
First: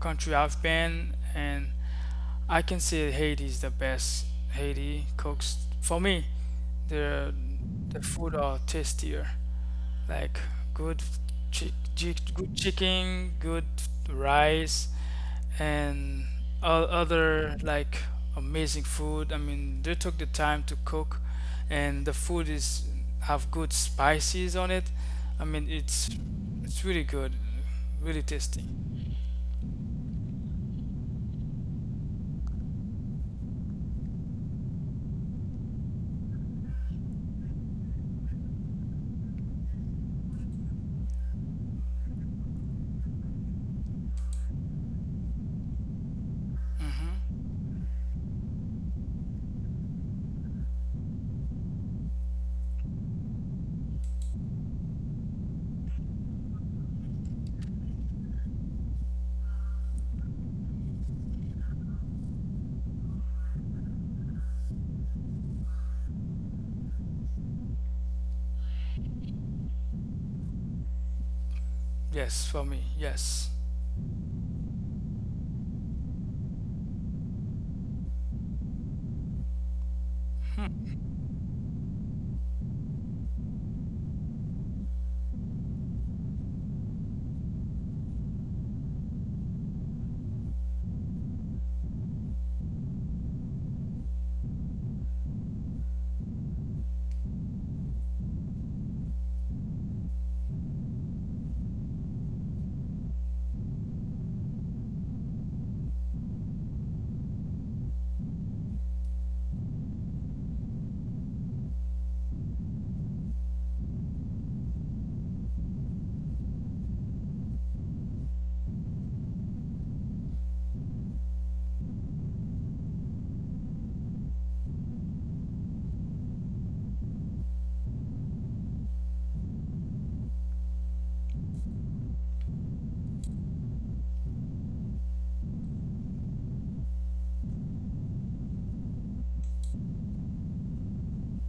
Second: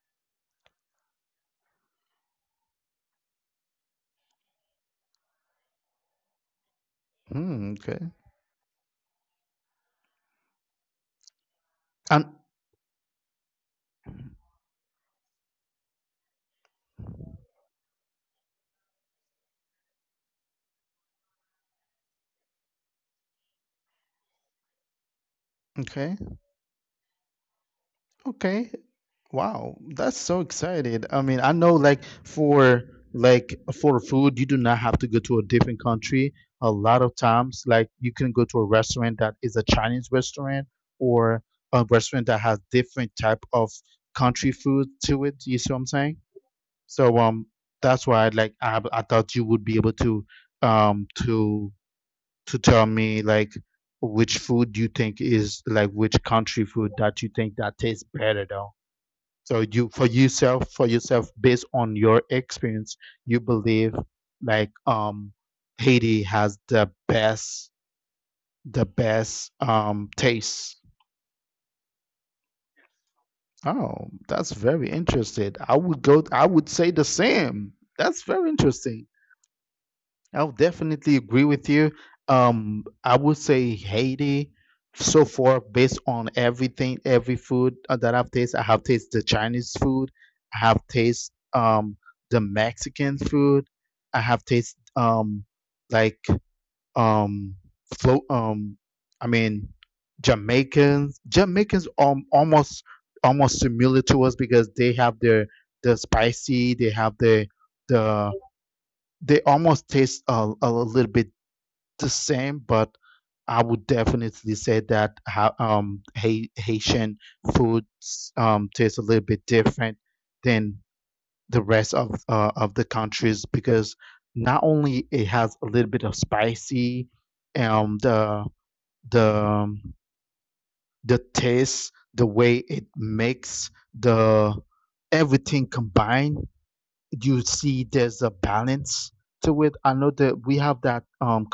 country I've been, and I can say Haiti is the best. Haiti cooks for me. The Mm. the food are tastier, like good And good chicken, good rice, and all other like amazing food. I mean, they took the time to cook, and the food is have good spices on it. I mean, it's really good, really tasty. okay, wow, that's so excited. I mean, I know like for food, you do not have to go to a different country. A lot of times, like you can go to a restaurant that is a Chinese restaurant or a restaurant that has different type of country food to it. You see what I'm saying? So Hmm. That's why like I would be able to um to to tell me like food you think is like better though. So you for yourself based on your experience, you believe like Haiti has the best taste. Yes, for me, yes. Oh, that's very interesting. I would say the same. That's very interesting. I'll definitely agree with you. I would say Haiti so far based on every food that I've tasted. I have tasted the Chinese food. I have tasted the Mexican food. I have tasted like um, float. I mean Jamaicans. Jamaicans almost similar to us because they have their spicy. They have their the they almost taste a little bit same, but I would definitely say that Haitian food tastes a little bit different than the rest of our countries because not only it has a little bit of spicy and the the taste, the way it makes the everything combined, you see there's a balance to it. I know that we have that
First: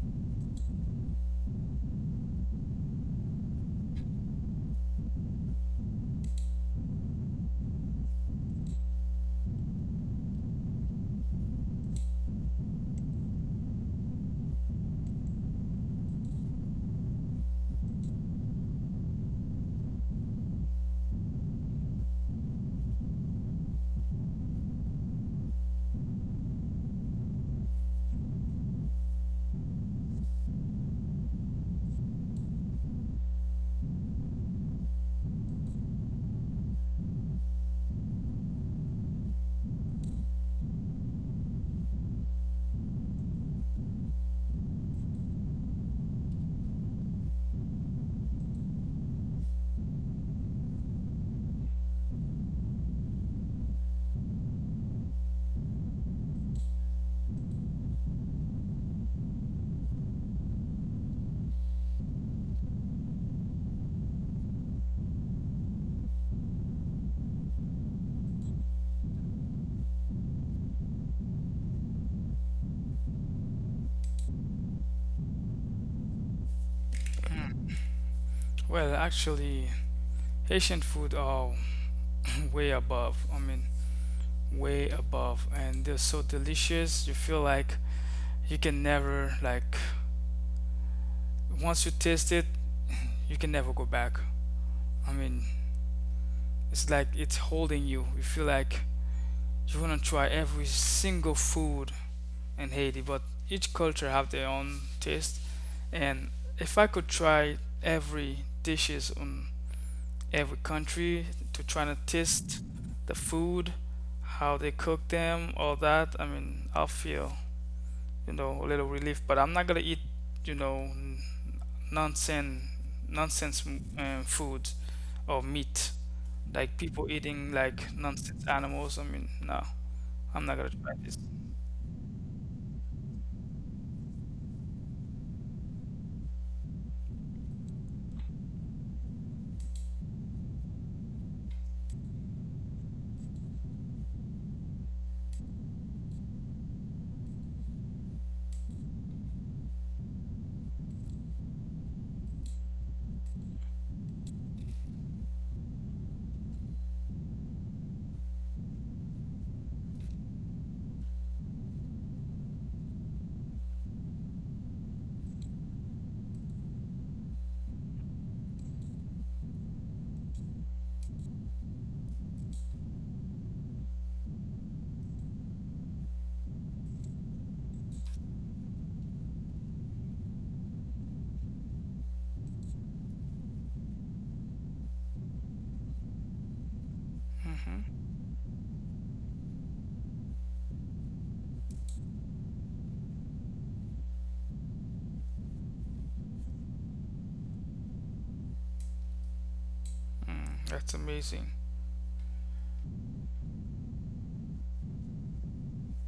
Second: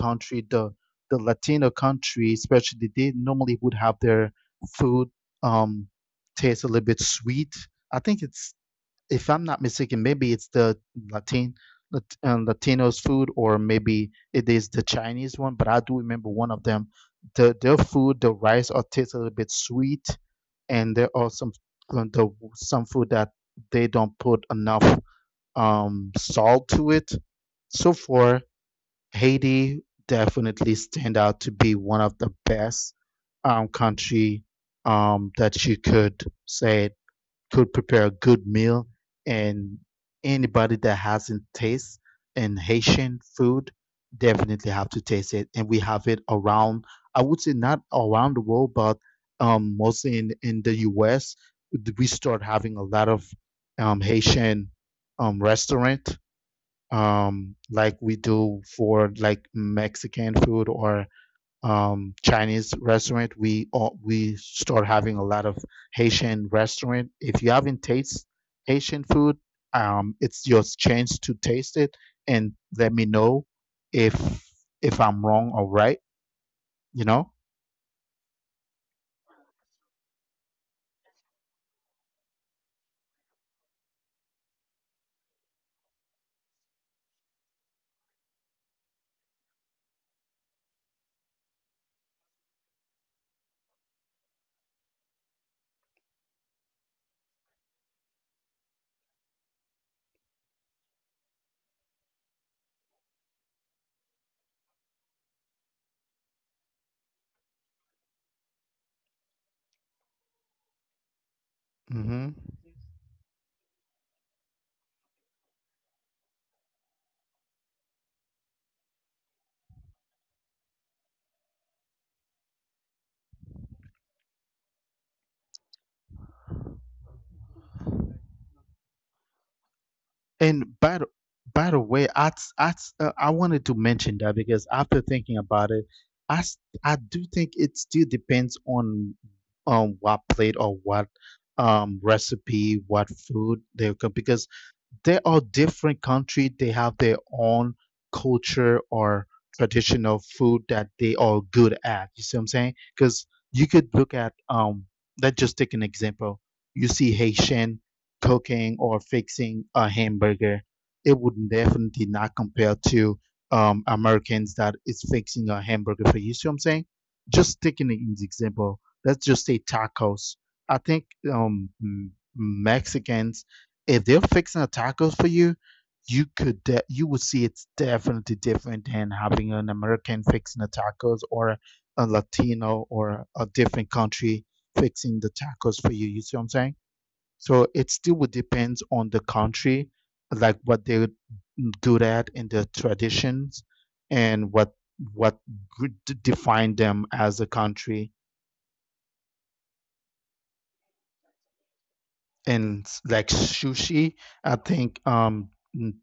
the Latino countries they normally would have their food um it's a little bit sweet. If I'm not mistaken, maybe it's the Latin, Latinos food or maybe it is the Chinese one, but I do the their food, the rice are sweet, and there are some food that they don't put enough salt to it. So far, Haiti definitely stand out to be one of the best country that you could say could prepare a good meal. And anybody that hasn't taste in Haitian food definitely have to around. I would say not around the world, but mostly in the U.S start having a lot of Haitian restaurant, like we do for like Mexican food or Chinese restaurant. We start having a lot of Haitian restaurant. If you haven't tasted food, it's your chance to taste and let me know if if I'm wrong or right. You know. Well, actually, Haitian food are (laughs) (clears throat) way above. I mean, way above, and they're so delicious. You feel like you can never like, once you taste it, you can never go back. I mean, it's like it's holding you. You feel like you wanna try every single food in Haiti, but each culture have their own taste. And if I could try every dishes on every country to try to Hmm. taste the food, how they cook them, all that. I mean, I'll feel, you know, a little relief, but I'm not gonna eat, you know, nonsense, nonsense food or meat, like people eating like nonsense animals. I mean, no, I'm not And gonna try this. by the way, I, I wanted to mention that because I've thinking about it, I s- I do think it still depends on what plate or what recipe, what food they cook. They are different country. They have their own culture or traditional food that they are good at. You see what I'm saying? Because you could look at um let's just take an example. You see Haitian cooking or fixing a hamburger. It would definitely not compare to Americans that fixing a hamburger for you. See what I'm saying? Just taking it in example, just say tacos. I think um Mexicans, if they're fixing a tacos for you, you would see it's definitely different than having an American fixing the tacos or a Latino or a different country fixing the tacos for you. You see what I'm saying? So it Hmm. still would depends on the country, like what they're good at in their tradition and what find them as a country. Mm, that's amazing. And like sushi, I think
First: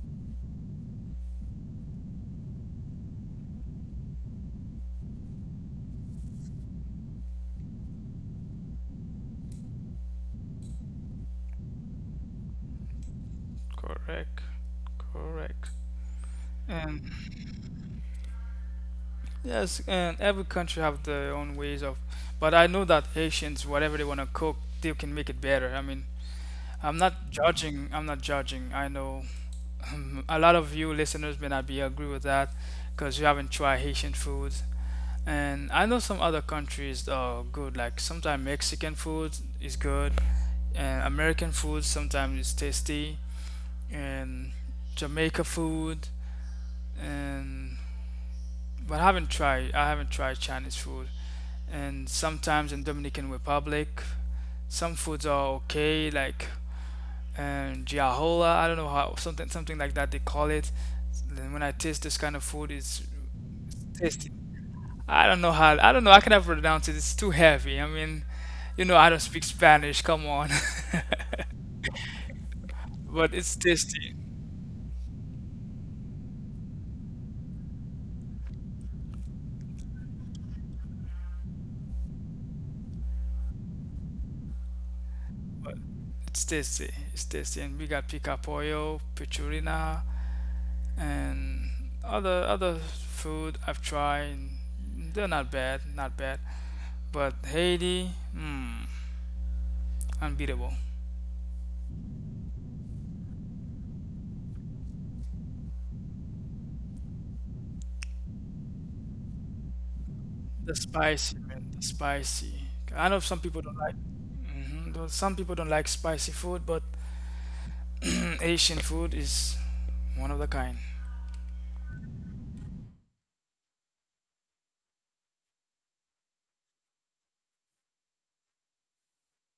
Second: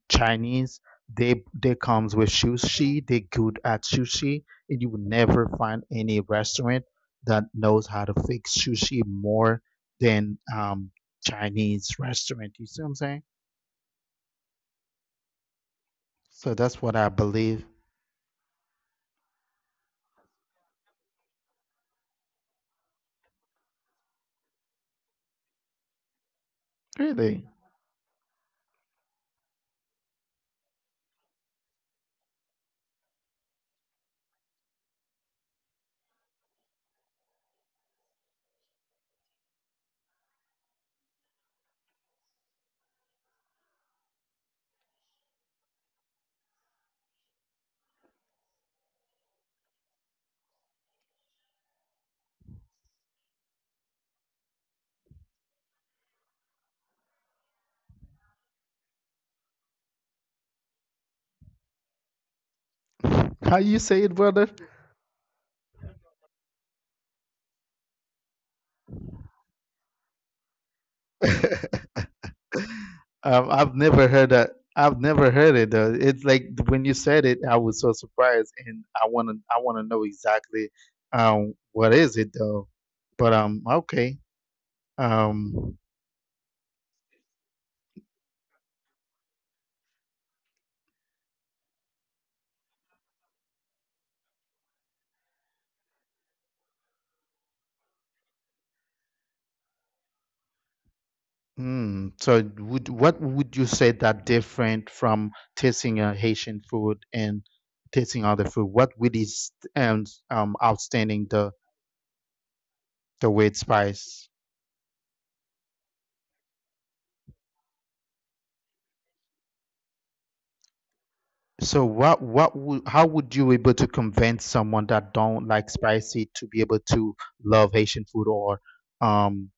Chinese they comes with sushi. They good at sushi, and you will never find any restaurant that knows how to fix sushi more than Chinese restaurant. I'm saying Correct. Correct. so. That's what And I believe. yes, and every country have their own ways of, but I know that Haitians, whatever they want to cook, they can make it better. I mean, I'm not Really, judging. I'm not judging. I know (laughs) (clears throat) a lot of you listeners may not be agree with that because you haven't tried Haitian food. And I know some other countries are good. Like sometimes Mexican food is good, and American food sometimes is tasty, and Jamaica food, and but I haven't tried. I haven't tried Chinese food. And sometimes in Dominican Republic. Some foods are okay, like and giahola. I don't know how, something something like that they call it. Then when I taste this kind of food, it's how you say it, tasty. brother? I don't know how. I don't know. I cannot pronounce it. It's too heavy. I mean, you know, I don't speak Spanish. Come on, (laughs) but Um, it's I've never tasty. heard I've never heard it though. It's like when you said it, I was so surprised, and I wanna know exactly what is it though. But okay. um But it's tasty. It's tasty, and we got pica pollo, pichurina, and other food I've tried. They're not bad. Not bad. But Haiti, mm, unbeatable. mm, so would what would you say that different from tasting Haitian food and tasting other food? What really st- and The outstanding, spicy, man, the spicy. I know the some way people it's don't like, spiced? mhm, though some people don't like spicy food, but (clears throat) Asian food is one of the kind. So what would how would you able to convince someone that don't like spicy to be able to love Haitian food or um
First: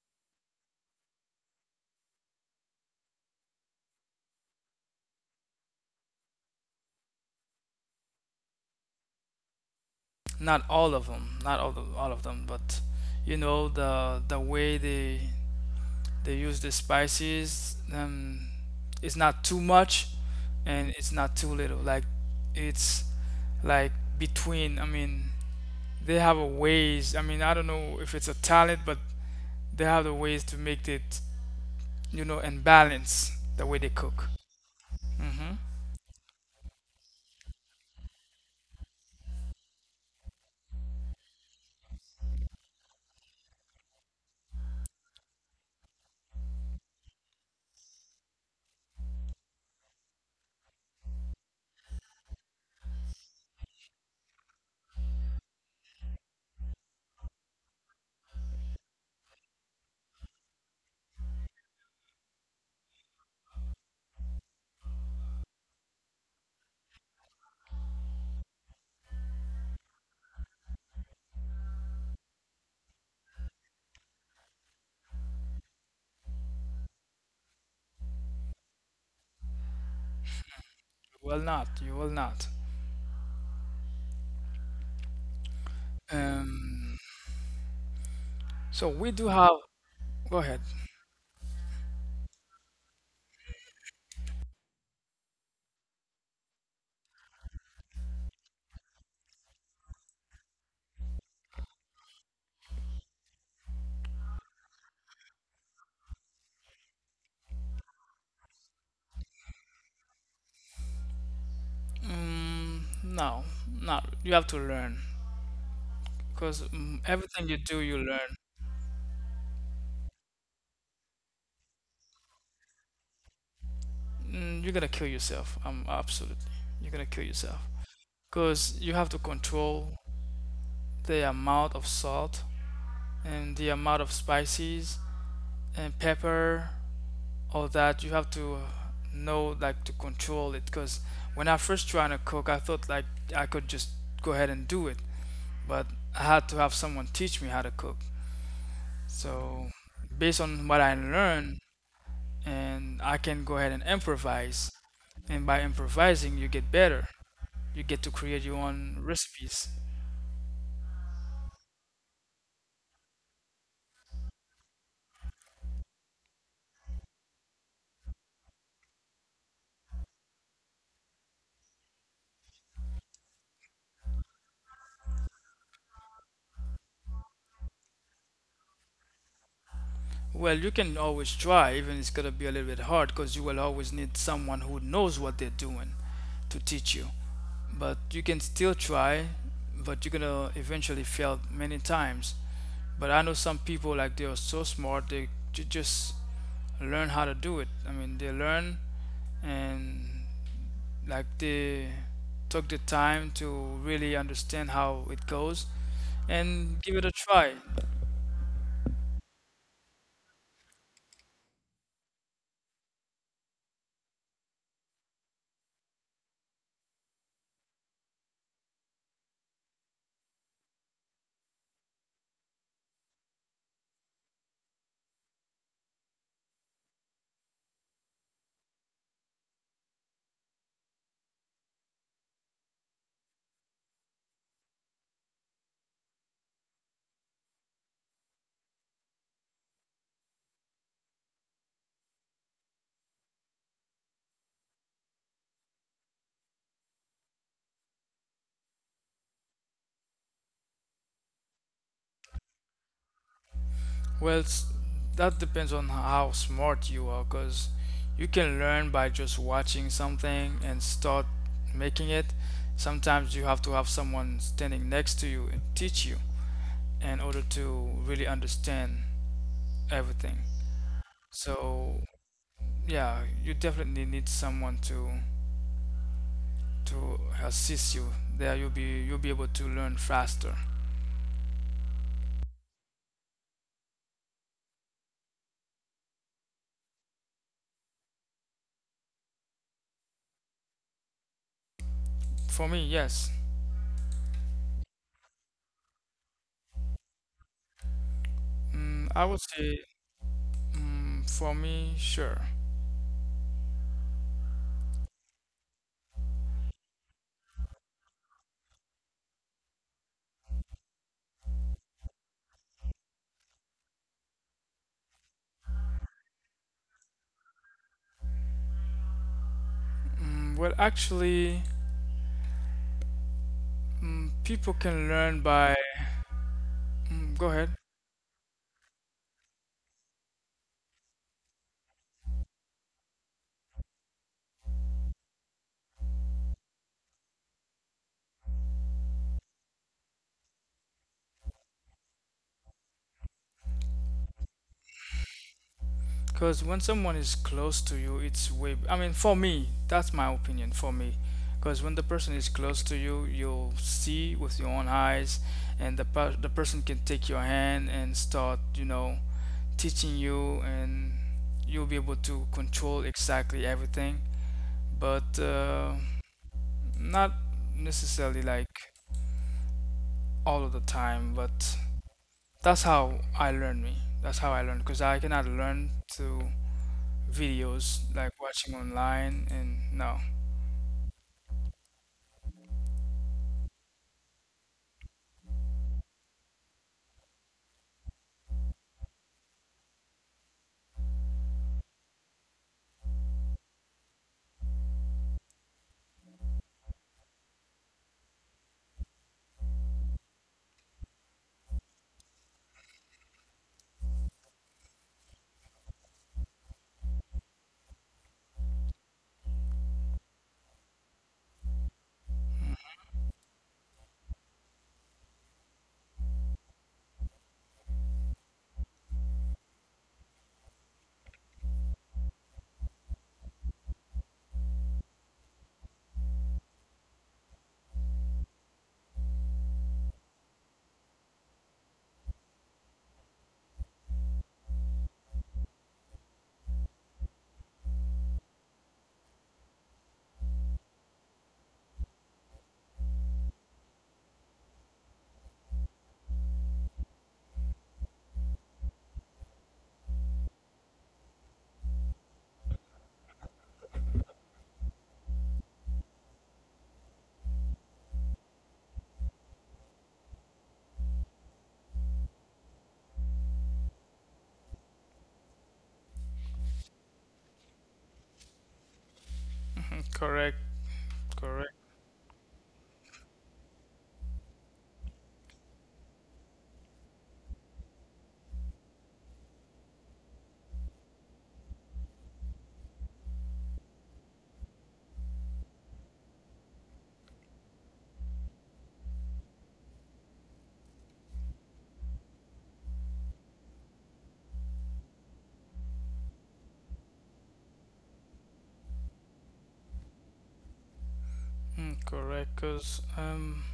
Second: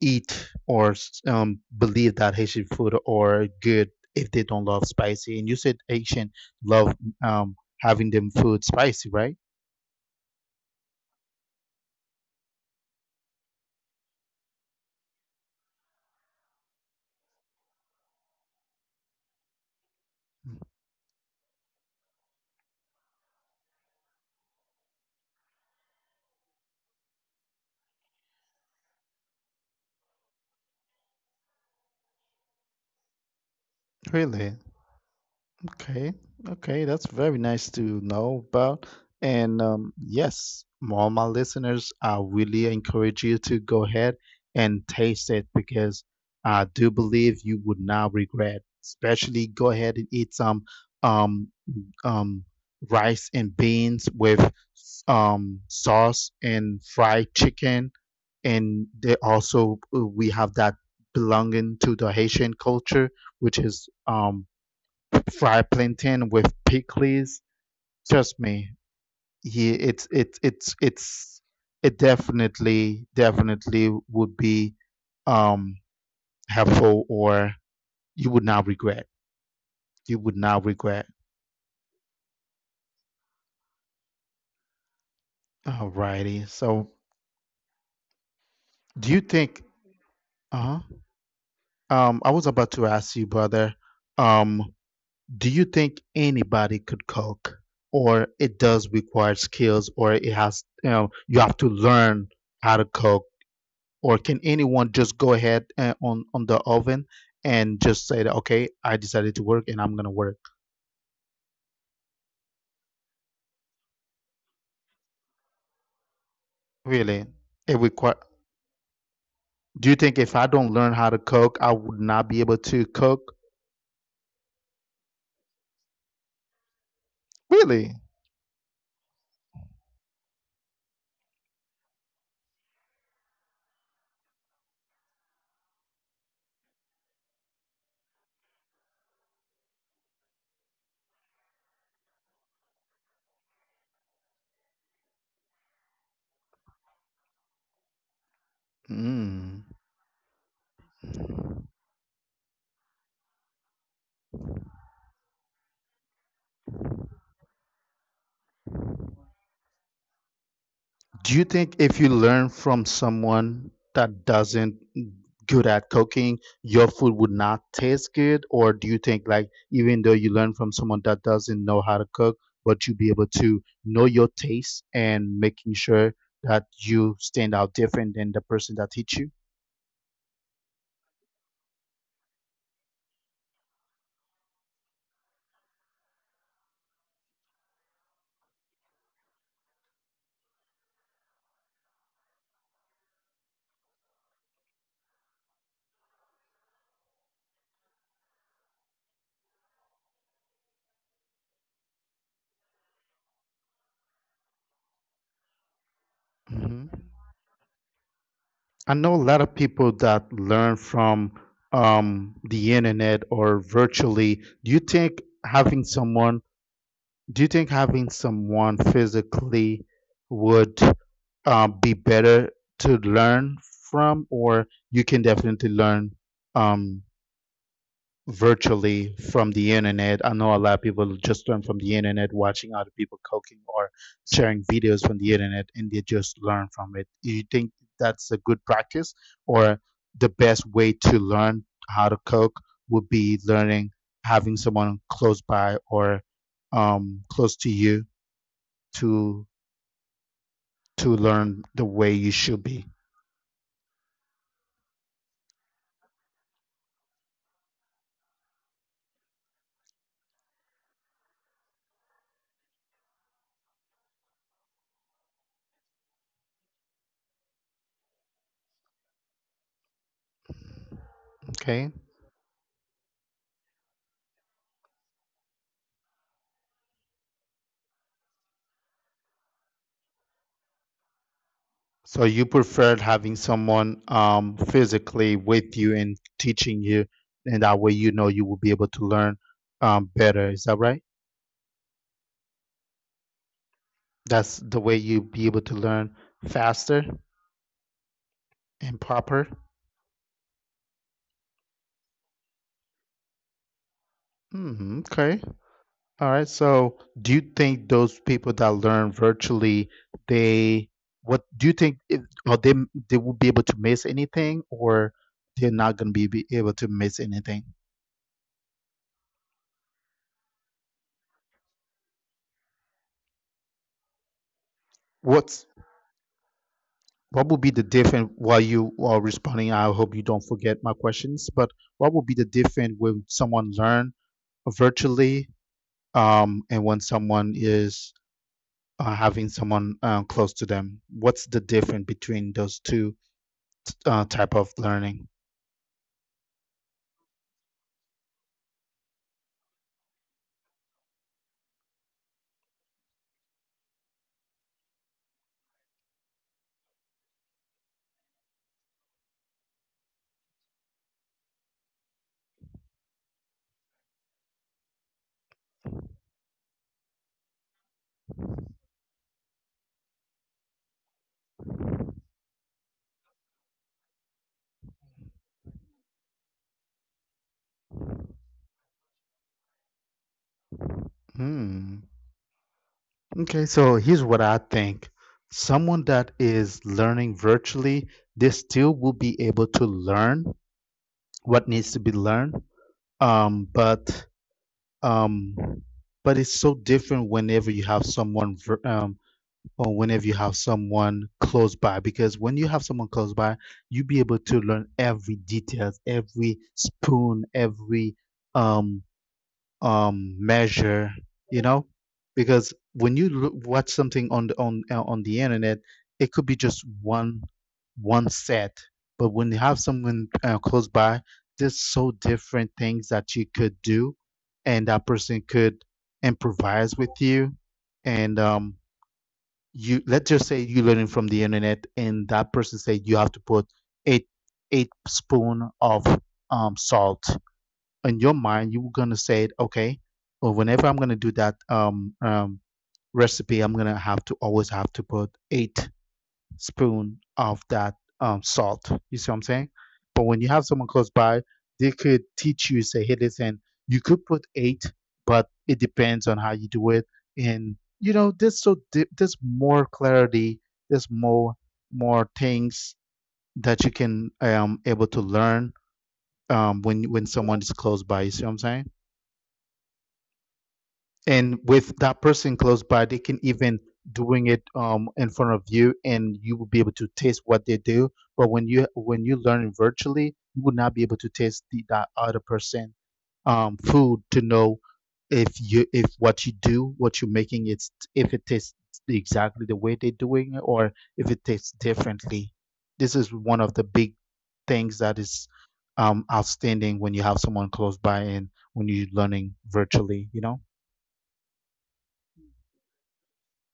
eat or believe that Haitian food are good if they don't love spicy. And you said Haitian love having them food spicy, right? Not all of them, not all, all of them, but you know the way they use the spices, it's not too much, and it's not too little. Like it's like between. I mean, they have a ways. I mean, I don't know if it's a talent, but they have the ways to make it, you know, and balance the way they cook. Really? Mm-hmm. You Okay, that's very nice to know about. And yes, all my listeners, I really encourage you to go ahead and taste it because I do believe you would not regret. Especially go ahead and eat some um, um, rice and beans with sauce and fried chicken. And they also we have that belonging to the Haitian culture, which is fried plantain with pickles. Trust me, he it's it definitely would be um helpful or you would not regret. You would not regret. will not. You will not. Alrighty. Um, so we Do you do have. think? Go ahead. Uh. I was about to ask you, brother, um, do you think anybody could cook, or it does require skills, or it has, you have to learn how to cook, or can anyone just go ahead on the oven and just say that, okay, I decided to work and I'm gonna work? Mm, no, not. You have to learn because Really? everything you do, you learn. Do you think if I don't learn how to cook, I would not be able to cook? Mm, you're gonna kill yourself. Absolutely. You're gonna kill yourself Really? because you have to control the amount of salt and the amount of spices and pepper, all that you have to know like to control it because when I first trying to cook I thought like I could just go ahead and do it, but I had to have someone teach me how to cook. Mm. So based on what I learned, and I can go ahead and improvise, and by improvising you get better, you get to create your own recipes. Do you think if you learn from someone that doesn't good at cooking, your food would not taste good? Or do you think like even though you learn from someone that doesn't know how to cook, but you be able to know your taste and making sure that you stand out different than the person that teach you? Well, you can always try, even it's going to be a little bit hard because you will always need someone who knows what they're doing to teach you, but you can still try, but you're gonna eventually fail many times. But I know some people, like they are so smart, they just learn how to do it. I mean, they learn, and like they took the time to really understand how it goes and give Hmm. it a try. I know a lot of people that learn from the internet or virtually. Do you think having someone physically would be better to learn from, or you can definitely learn um, virtually from the internet? I know a lot of people just learn from the internet, watching other people cooking or sharing videos from the internet, and they just learn from it. Do you think that's a good practice, or the best way to learn how to cook would be learning having someone close by or close to you? to to learn the way you should be. Well, that depends on how smart you are, because you can learn by just watching something and start making it. Sometimes you have to have someone standing next to you and teach you in order to really understand everything. Okay. So, yeah, you definitely need someone to assist you. There, you'll be able to learn faster. So you preferred having someone physically with you and teaching you, and that way you know you will be able to learn better. Is that right? For me, yes. That's the way you'll be able to learn faster Mm, and I would proper. say, mm, for me, sure. Hmm. Okay. All right. So do you think those people that learn virtually, they what do you think? If, are they will be able to miss anything, or they're not going to be, able to miss anything? Mm, well, actually. Mm, people can learn What's by. Mm, what go would ahead. be the diff while you are responding, I hope you don't forget my questions, but what would be the difference when someone learn virtually and when someone is having someone close to them? What's the difference between those two type of learning? Because when someone is close to you, it's way. I mean, for me, that's my opinion. For me, because when the person is close to you, you'll see with your own eyes, and the person can take your hand and start, you know, teaching you, and you'll be able to control exactly everything. But not necessarily like all of the time, but that's how I learn me. That's how I learn because I cannot learn through videos like watching online and no. Hmm. Okay, so here's what I think. Someone that is learning virtually, they still will be able to learn what needs to be learned, but um but it's so different whenever you have someone or whenever you have someone close by. Because when you have someone close by you be able to learn every details, every spoon, every um measure, you know, because when you watch something on the on the internet it could be just one set. But when you have someone close by there's so different things that you could do, and that person could improvise with you. And um you let's just say you're learning from the internet and that person said you have to put eight eight spoon of salt. In your mind you're gonna say, okay, well, whenever I'm gonna do that recipe I'm gonna have to always have to put eight spoon of that salt, you see what I'm saying? But when you have someone close by, they could teach you, say, hey, listen, you could put eight, but it depends on how you do it. And you know there's there's more clarity, there's more things that you can able to learn when someone is close by, you see what I'm saying? (laughs) Correct, And correct. with that person close by they can even doing it in front of you and you will be able to taste what they do. But when you learn it virtually you will not be able to taste that other person food to know if you if what you do, what you're making, it's if it tastes exactly the way they're doing it, or if it tastes differently. This is one of the big things that is outstanding when you have someone close by and when you're learning virtually, you know. Mm, correct, because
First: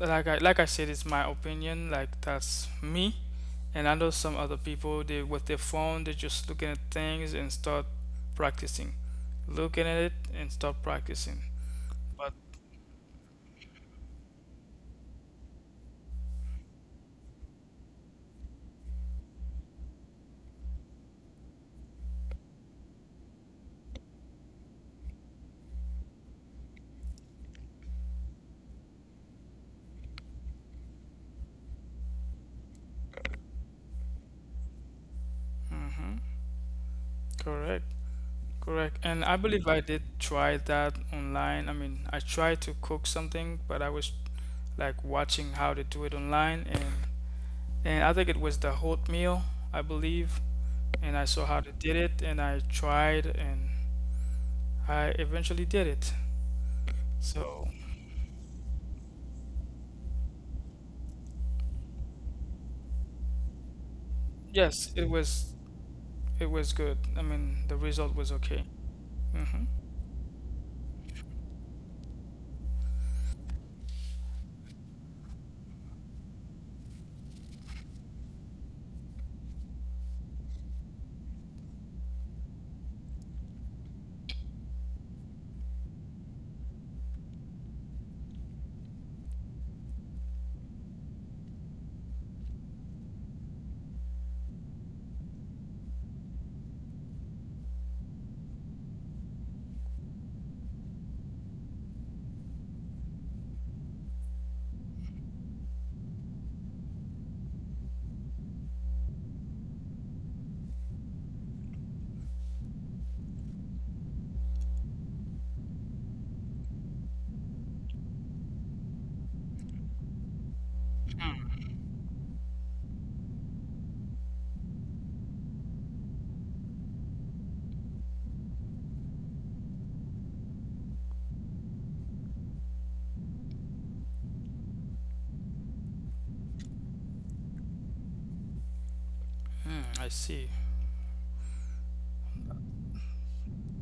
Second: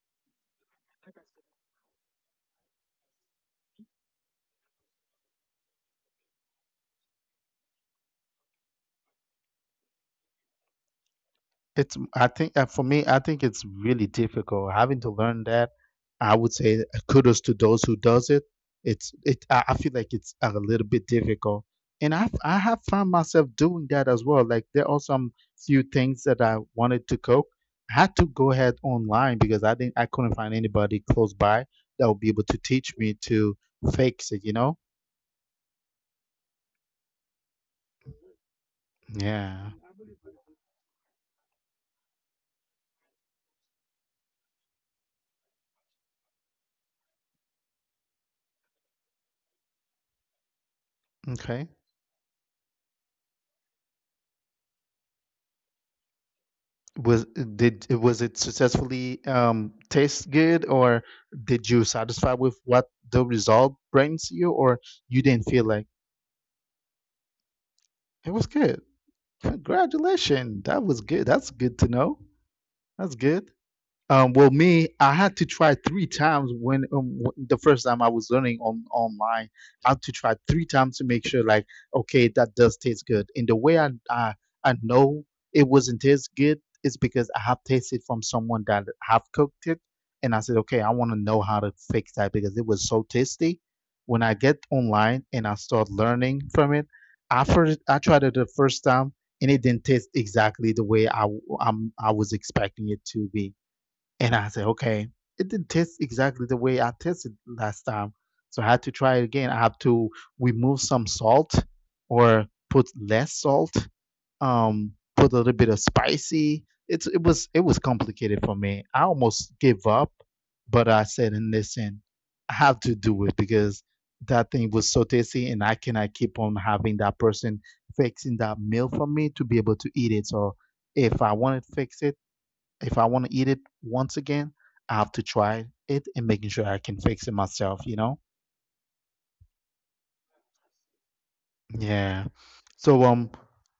like I said, it's my opinion. Like that's me, and I know some other people. They with their phone, they just looking at things and start practicing, looking at it and start practicing. It's I But think for me, I think it's really difficult having to learn that. I would say kudos to those who does it. It's it. I feel like it's a little bit difficult, and I have found myself doing that as well. Like there are some few things that I wanted to cook. I had to go ahead online because I couldn't find anybody close by that would be able to teach me to fix it. You know, mm-hmm, correct. Correct. And I believe I did try that online. I mean, I tried to cook something, but I was like watching how to do it online and I think it was the oatmeal, I believe, and I saw how they did it and I tried and I eventually did it. was So, they successfully taste good, or did you satisfy with what the result brings you, or yes, and feel like it was good. I mean, the result was okay. good? Mm-hmm. Congratulations, that was good. That's good to know. That's good. Well, me, I had to try three times when the first time I was learning on online. I had to try three times to make sure, like, okay, that does taste good. And the way I know it wasn't taste good because I have tasted from someone that have. And I said, okay, I want to know how to fix that because it was so tasty. When I get online and I start learning from it, I tried it the first time and it didn't taste exactly the way I was expecting it to be. And I said, okay, it didn't taste exactly the way I tasted last time. So I had to try it again. I have to remove some salt or put less salt, put a little bit of spicy. It was complicated for me. I almost gave up, but I said, in this, I have to do it because that thing was so tasty, and I cannot keep on having that in that meal for me to be able to eat it. So if I want it, if I want to eat it once again, I have to try it and making sure I can eat myself. You know? Hmm, I see. Yeah. So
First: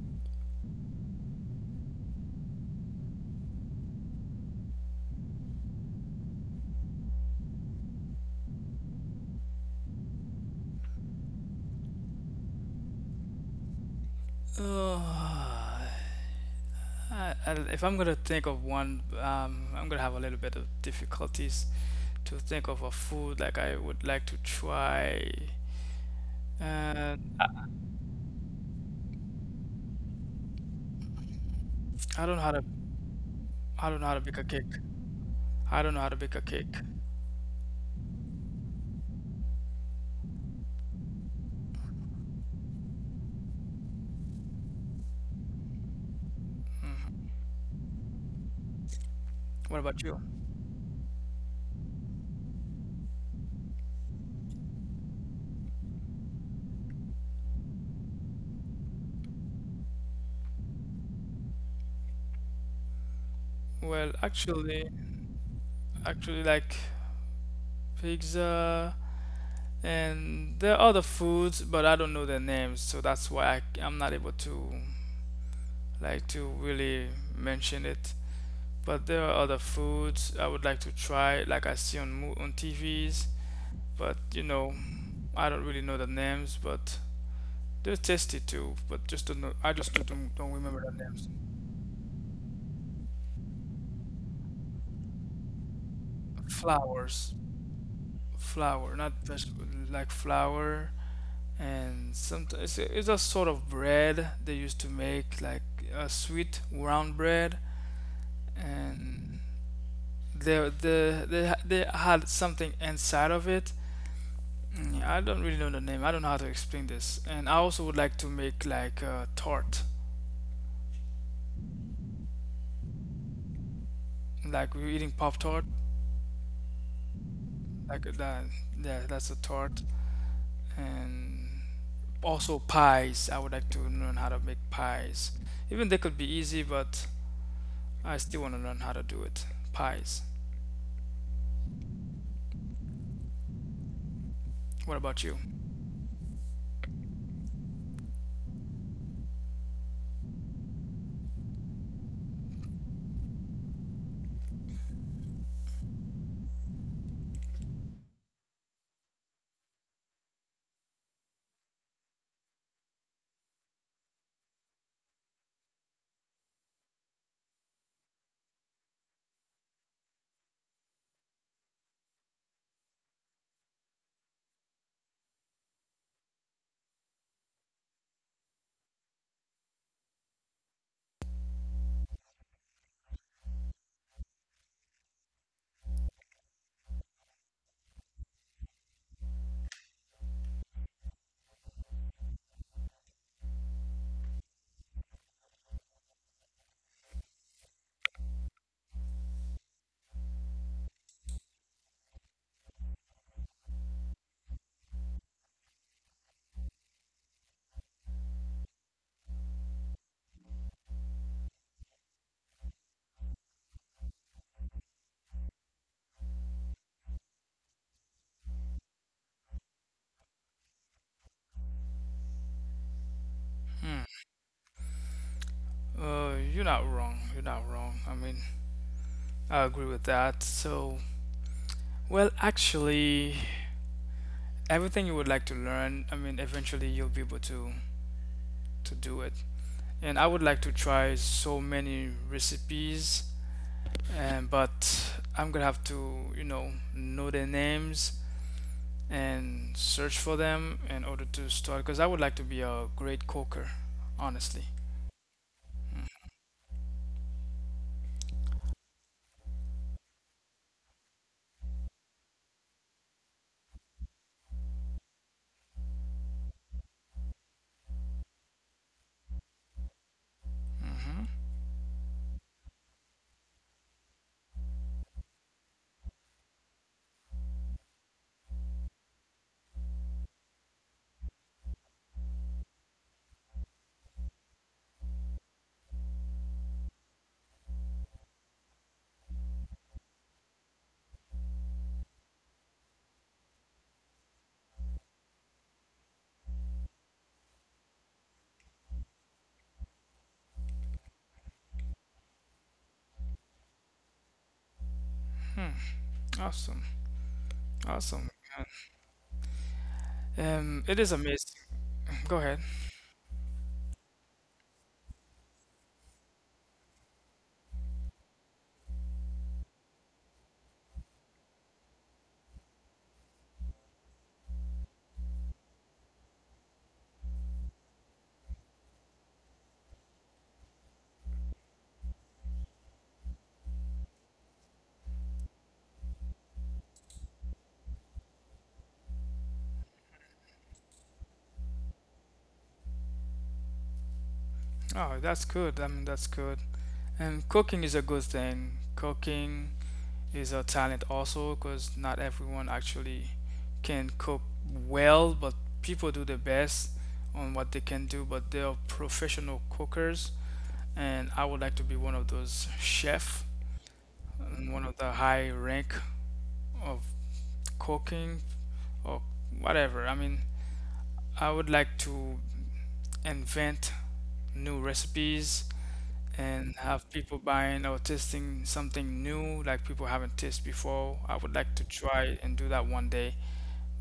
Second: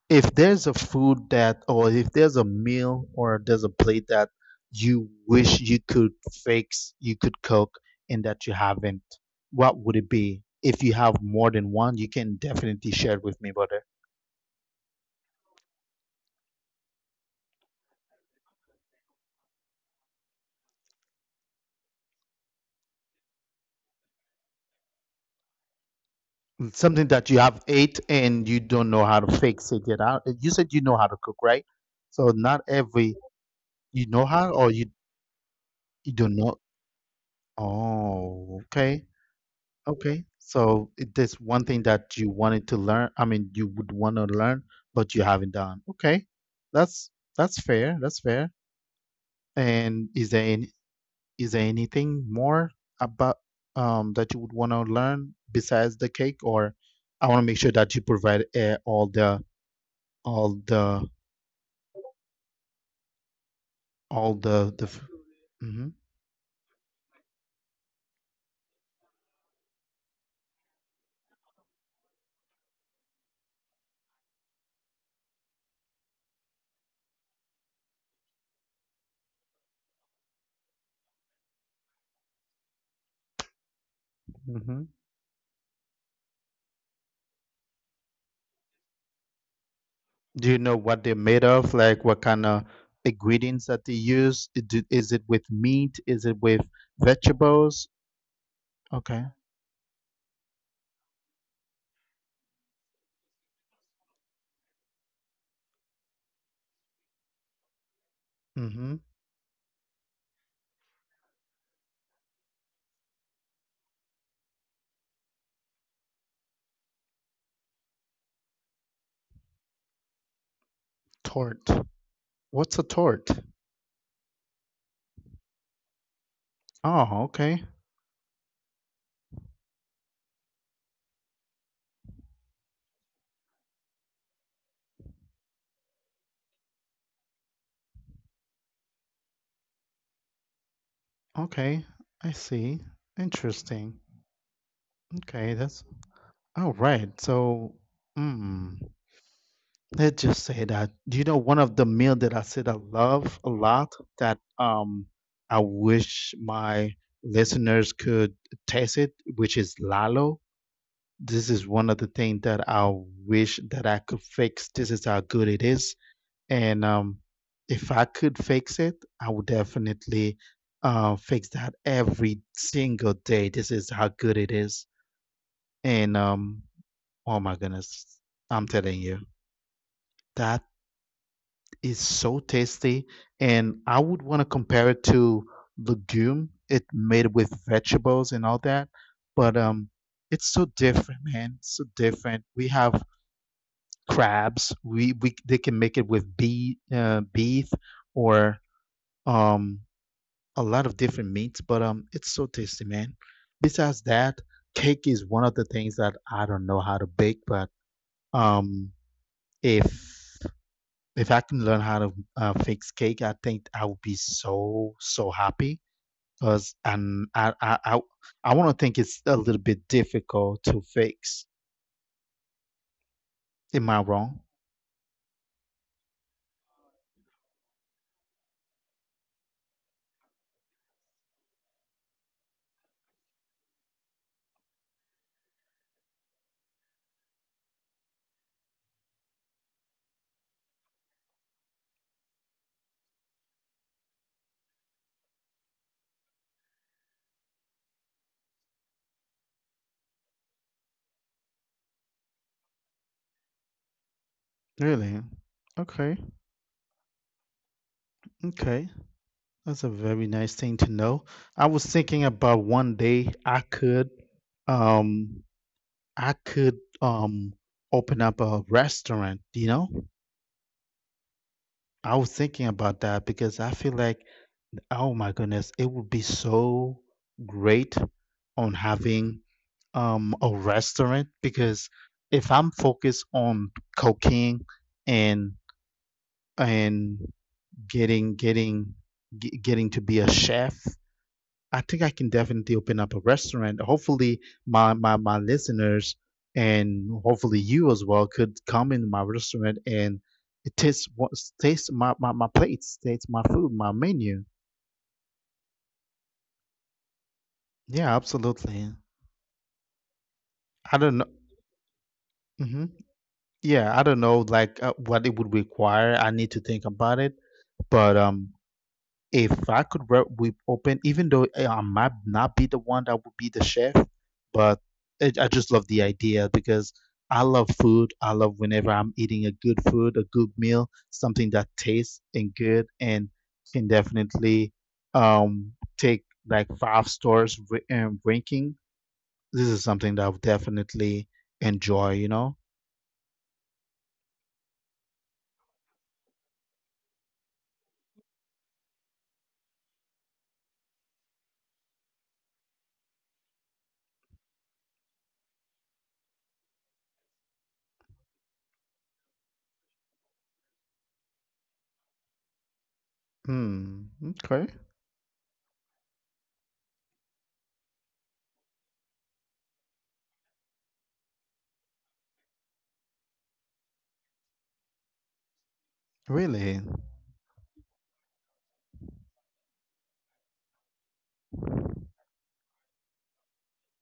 if there's a food that, or if there's a meal, or there's a plate that you wish you could fix, you could cook, and that you haven't, what would it be? If you have more than one, you can definitely share it with. Got it. (sighs) Uh, I, I, if I'm gonna think of one, I'm gonna have a little bit of difficulties to think of a food like I would like to try. Something And that you have ate and you don't know how to fix it yet. How- You said you know how to cook, right? So don't know how not to every I don't you know how to know bake a how or cake. you I don't know how to bake a cake. oh okay. Okay. So it- there's one thing that you wanted to learn. I mean, you want to learn, but you haven't done. Okay, that's fair. That's fair. What about And you? is there any, is there anything more about that you would want to learn besides the cake, or I want to make sure that you provide all the all the Well, all the actually, actually like pizza, and there are other foods, but I don't know their names, so that's why I'm not able to like to really mention it. But there are other foods I would like to try, like I see on mo on TVs, but you know, I don't really know the names, but there's tasty too, but just don't know. I just don't remember the names. made of? Like what kind of ingredients that they use? Is it with meat? Is it with Flowers, vegetables? flour, not vegetable, like flour, and sometimes it's, a sort of bread they used to make, like a sweet round bread, Mm-hmm. and they had something inside of it. Mm, I don't really know the name. I don't know how to explain this. And I also would like to make like a tart, Tort. It's a tort. like we're eating pop tart, Oh, okay. like that. Yeah, that's a tart, and also pies. I would like to learn how to make pies. Even they could be easy, but I still want to learn how to do it. Pies. Okay. I see. Interesting. What about you? Okay, that's all right. So, mm, let's just say that you know one of the meal that I said I love a lot that I wish my listeners could taste it, which is lalo. This is one of the things that I wish that I could fix. This is how good it is. And If I could fix it, I would definitely fix that every single day. This is how good it is. And Oh my goodness, I'm telling you, that is so tasty. And I would want to compare it to legume. It made with vegetables and all that. But It's so different, man. So different. We have crabs. We they can make it with beef or um a lot of different meats, but it's so tasty, man. Besides that, cake is one of the things that I don't know how to bake, but um if I can learn how to fix cake, I think I would be so happy because, and I want to think it's a little bit difficult to fix. Am I Hmm. wrong? You're not wrong. You're not wrong. I mean, I agree with that. So, well, actually, everything you would like to learn, I mean, eventually you'll be able to do it. And I would like to try so many recipes, and but I'm gonna have to, you know their names and search for them in order to start because I would like to be a great coker, honestly. Really? Okay. Okay. That's a very nice thing to know. I was thinking about one day I could um I could um open up a restaurant, you know? Hmm. I was thinking about that because I feel like oh my goodness, it would be so great on having a restaurant because if I'm focused on cooking and and getting getting getting to be a chef, I think I can definitely open up a restaurant. Hopefully, my listeners and hopefully you as well could come in my restaurant and taste what taste my plates, taste my food, my menu. Hmm. Awesome. Yeah, Awesome. absolutely. I It is don't know. amazing. Go ahead. Yeah, I don't know like what it would require. I need to think about it. But If I could work with open, even though I might not be the one that would be the chef, but I just love the idea because I love food. I love whenever I'm eating a good food, a good meal, something that tastes and good and can definitely take like five stars ranking. This is something that I would definitely enjoy, you know? Oh, that's good. I mean, that's good. And cooking is a good thing. Cooking is a talent also because not everyone actually can cook well, but people do their best on what they can do, but they are professional cookers. And I would like to be one of those chefs, Mm, okay. one of the high rank of cooking or whatever. I mean, I would like to invent new recipes and Really? have people buying or tasting something new like people haven't tasted before. I would like to try and do that one day,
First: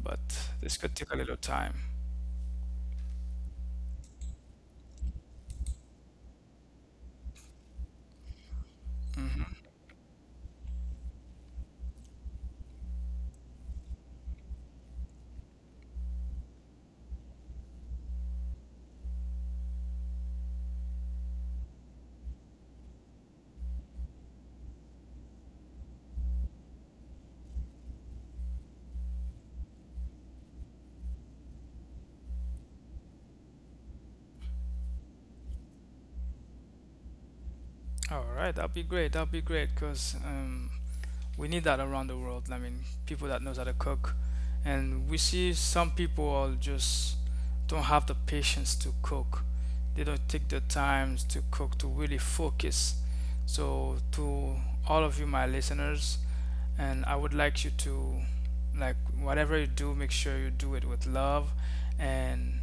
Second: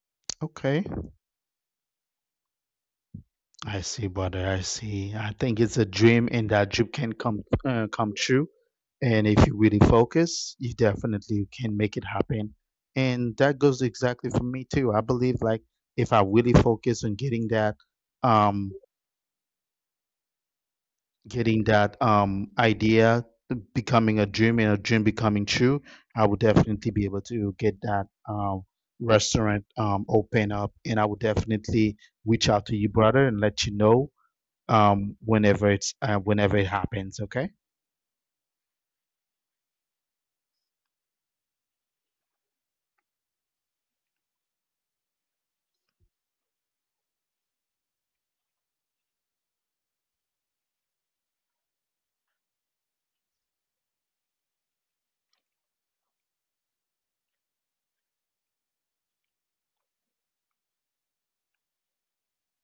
but this Okay. could take a little time. I see, brother. I see. I think it's a dream, and that dream can come come true. And if you Mhm. really focus, you definitely can make it happen. And that goes exactly for me too. I believe like if I really focus on getting that, um, idea becoming a dream and a dream becoming true, I would definitely be able to get that restaurant open up, and I would definitely reach out to you, brother, and let you know whenever it's whenever it happens, okay? All right, that'll be great. That'll be great because we need that around the world. I mean, people that knows how to cook, and we see some people are just don't have the patience to cook. They don't take the times to cook to really focus. So to all of you, my listeners, and I would like you to like whatever you do, make sure you do it with love, and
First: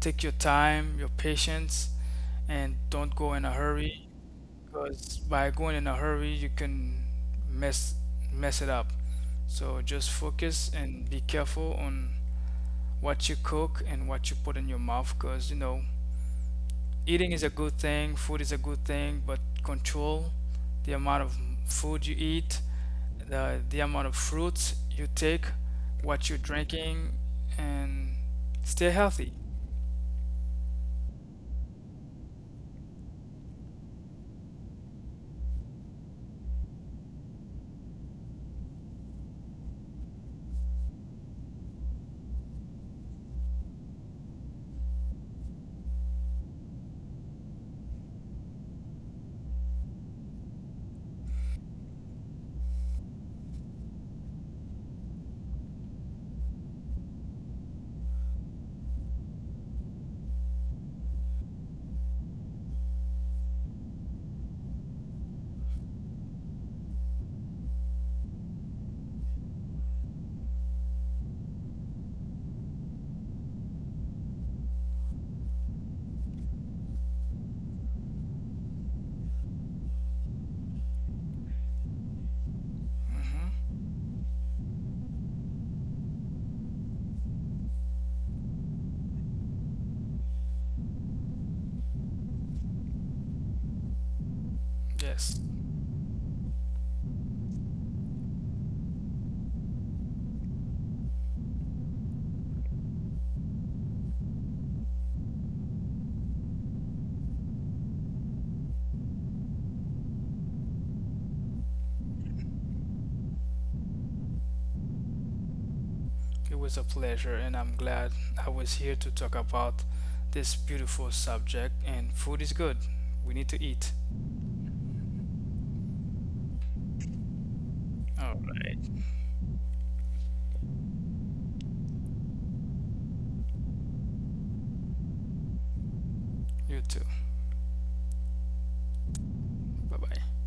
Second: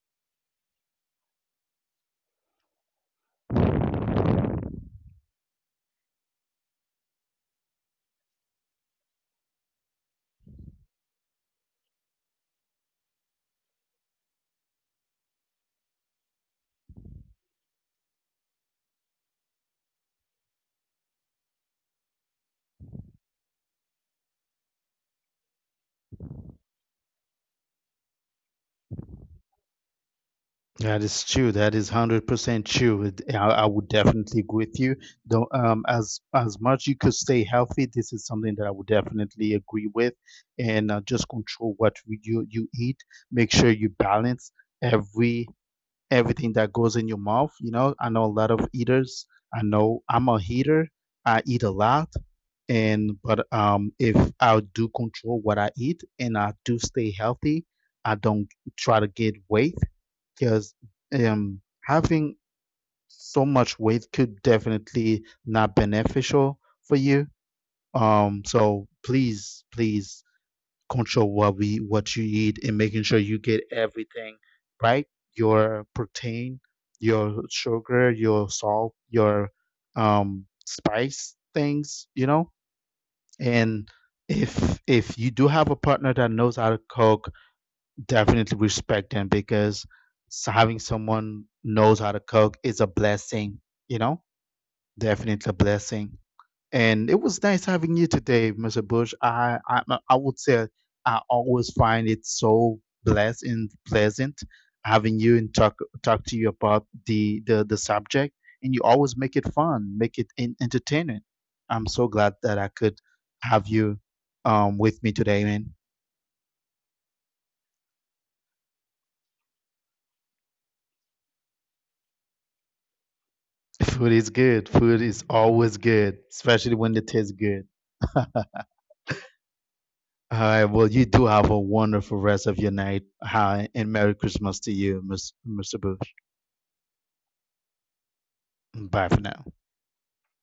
take your time, your patience, and don't go in a hurry because by going in a hurry, you can mess mess it up. So just focus and be careful on what you cook and what you put in your mouth because you know eating is a good thing, food is a good thing, but control the amount of food you eat, the amount of fruits you take, what you're drinking, and stay healthy. That is true. That is 100% true. I would definitely agree with you, though, as much you could stay healthy. This is something that I would definitely agree with. And just control you eat. Make sure you balance every everything that goes in your mouth. You know, I know a lot of eaters. I know I'm a eater. I eat a lot. And but if I do control what I eat and I stay healthy. I don't try to get weight because having so much weight could definitely not beneficial for you. So please, please control what you eat, and making sure you get every right your your sugar, your salt, your um, spice things, you know, Hmm. and if you do have a partner that knows how to cook, definitely respect them, because having someone knows how to cook is a blessing, you know, Yes, definitely a blessing. And it was nice having you today, Mr. Bush. I like I say I always find it so blessed, pleasant, having you and talk to you about the and you always make it fun. So glad that I could have you with me today, man. it was a pleasure, and I'm glad I was here to talk about this beautiful subject. And food is good. We need to (laughs) eat. Food is good. Food is always good, especially when it tastes good. All (laughs) right. All right. Well, you do have a wonderful rest of your night. Hi, and Merry Christmas to you. You too. Bye for now. Bye bye.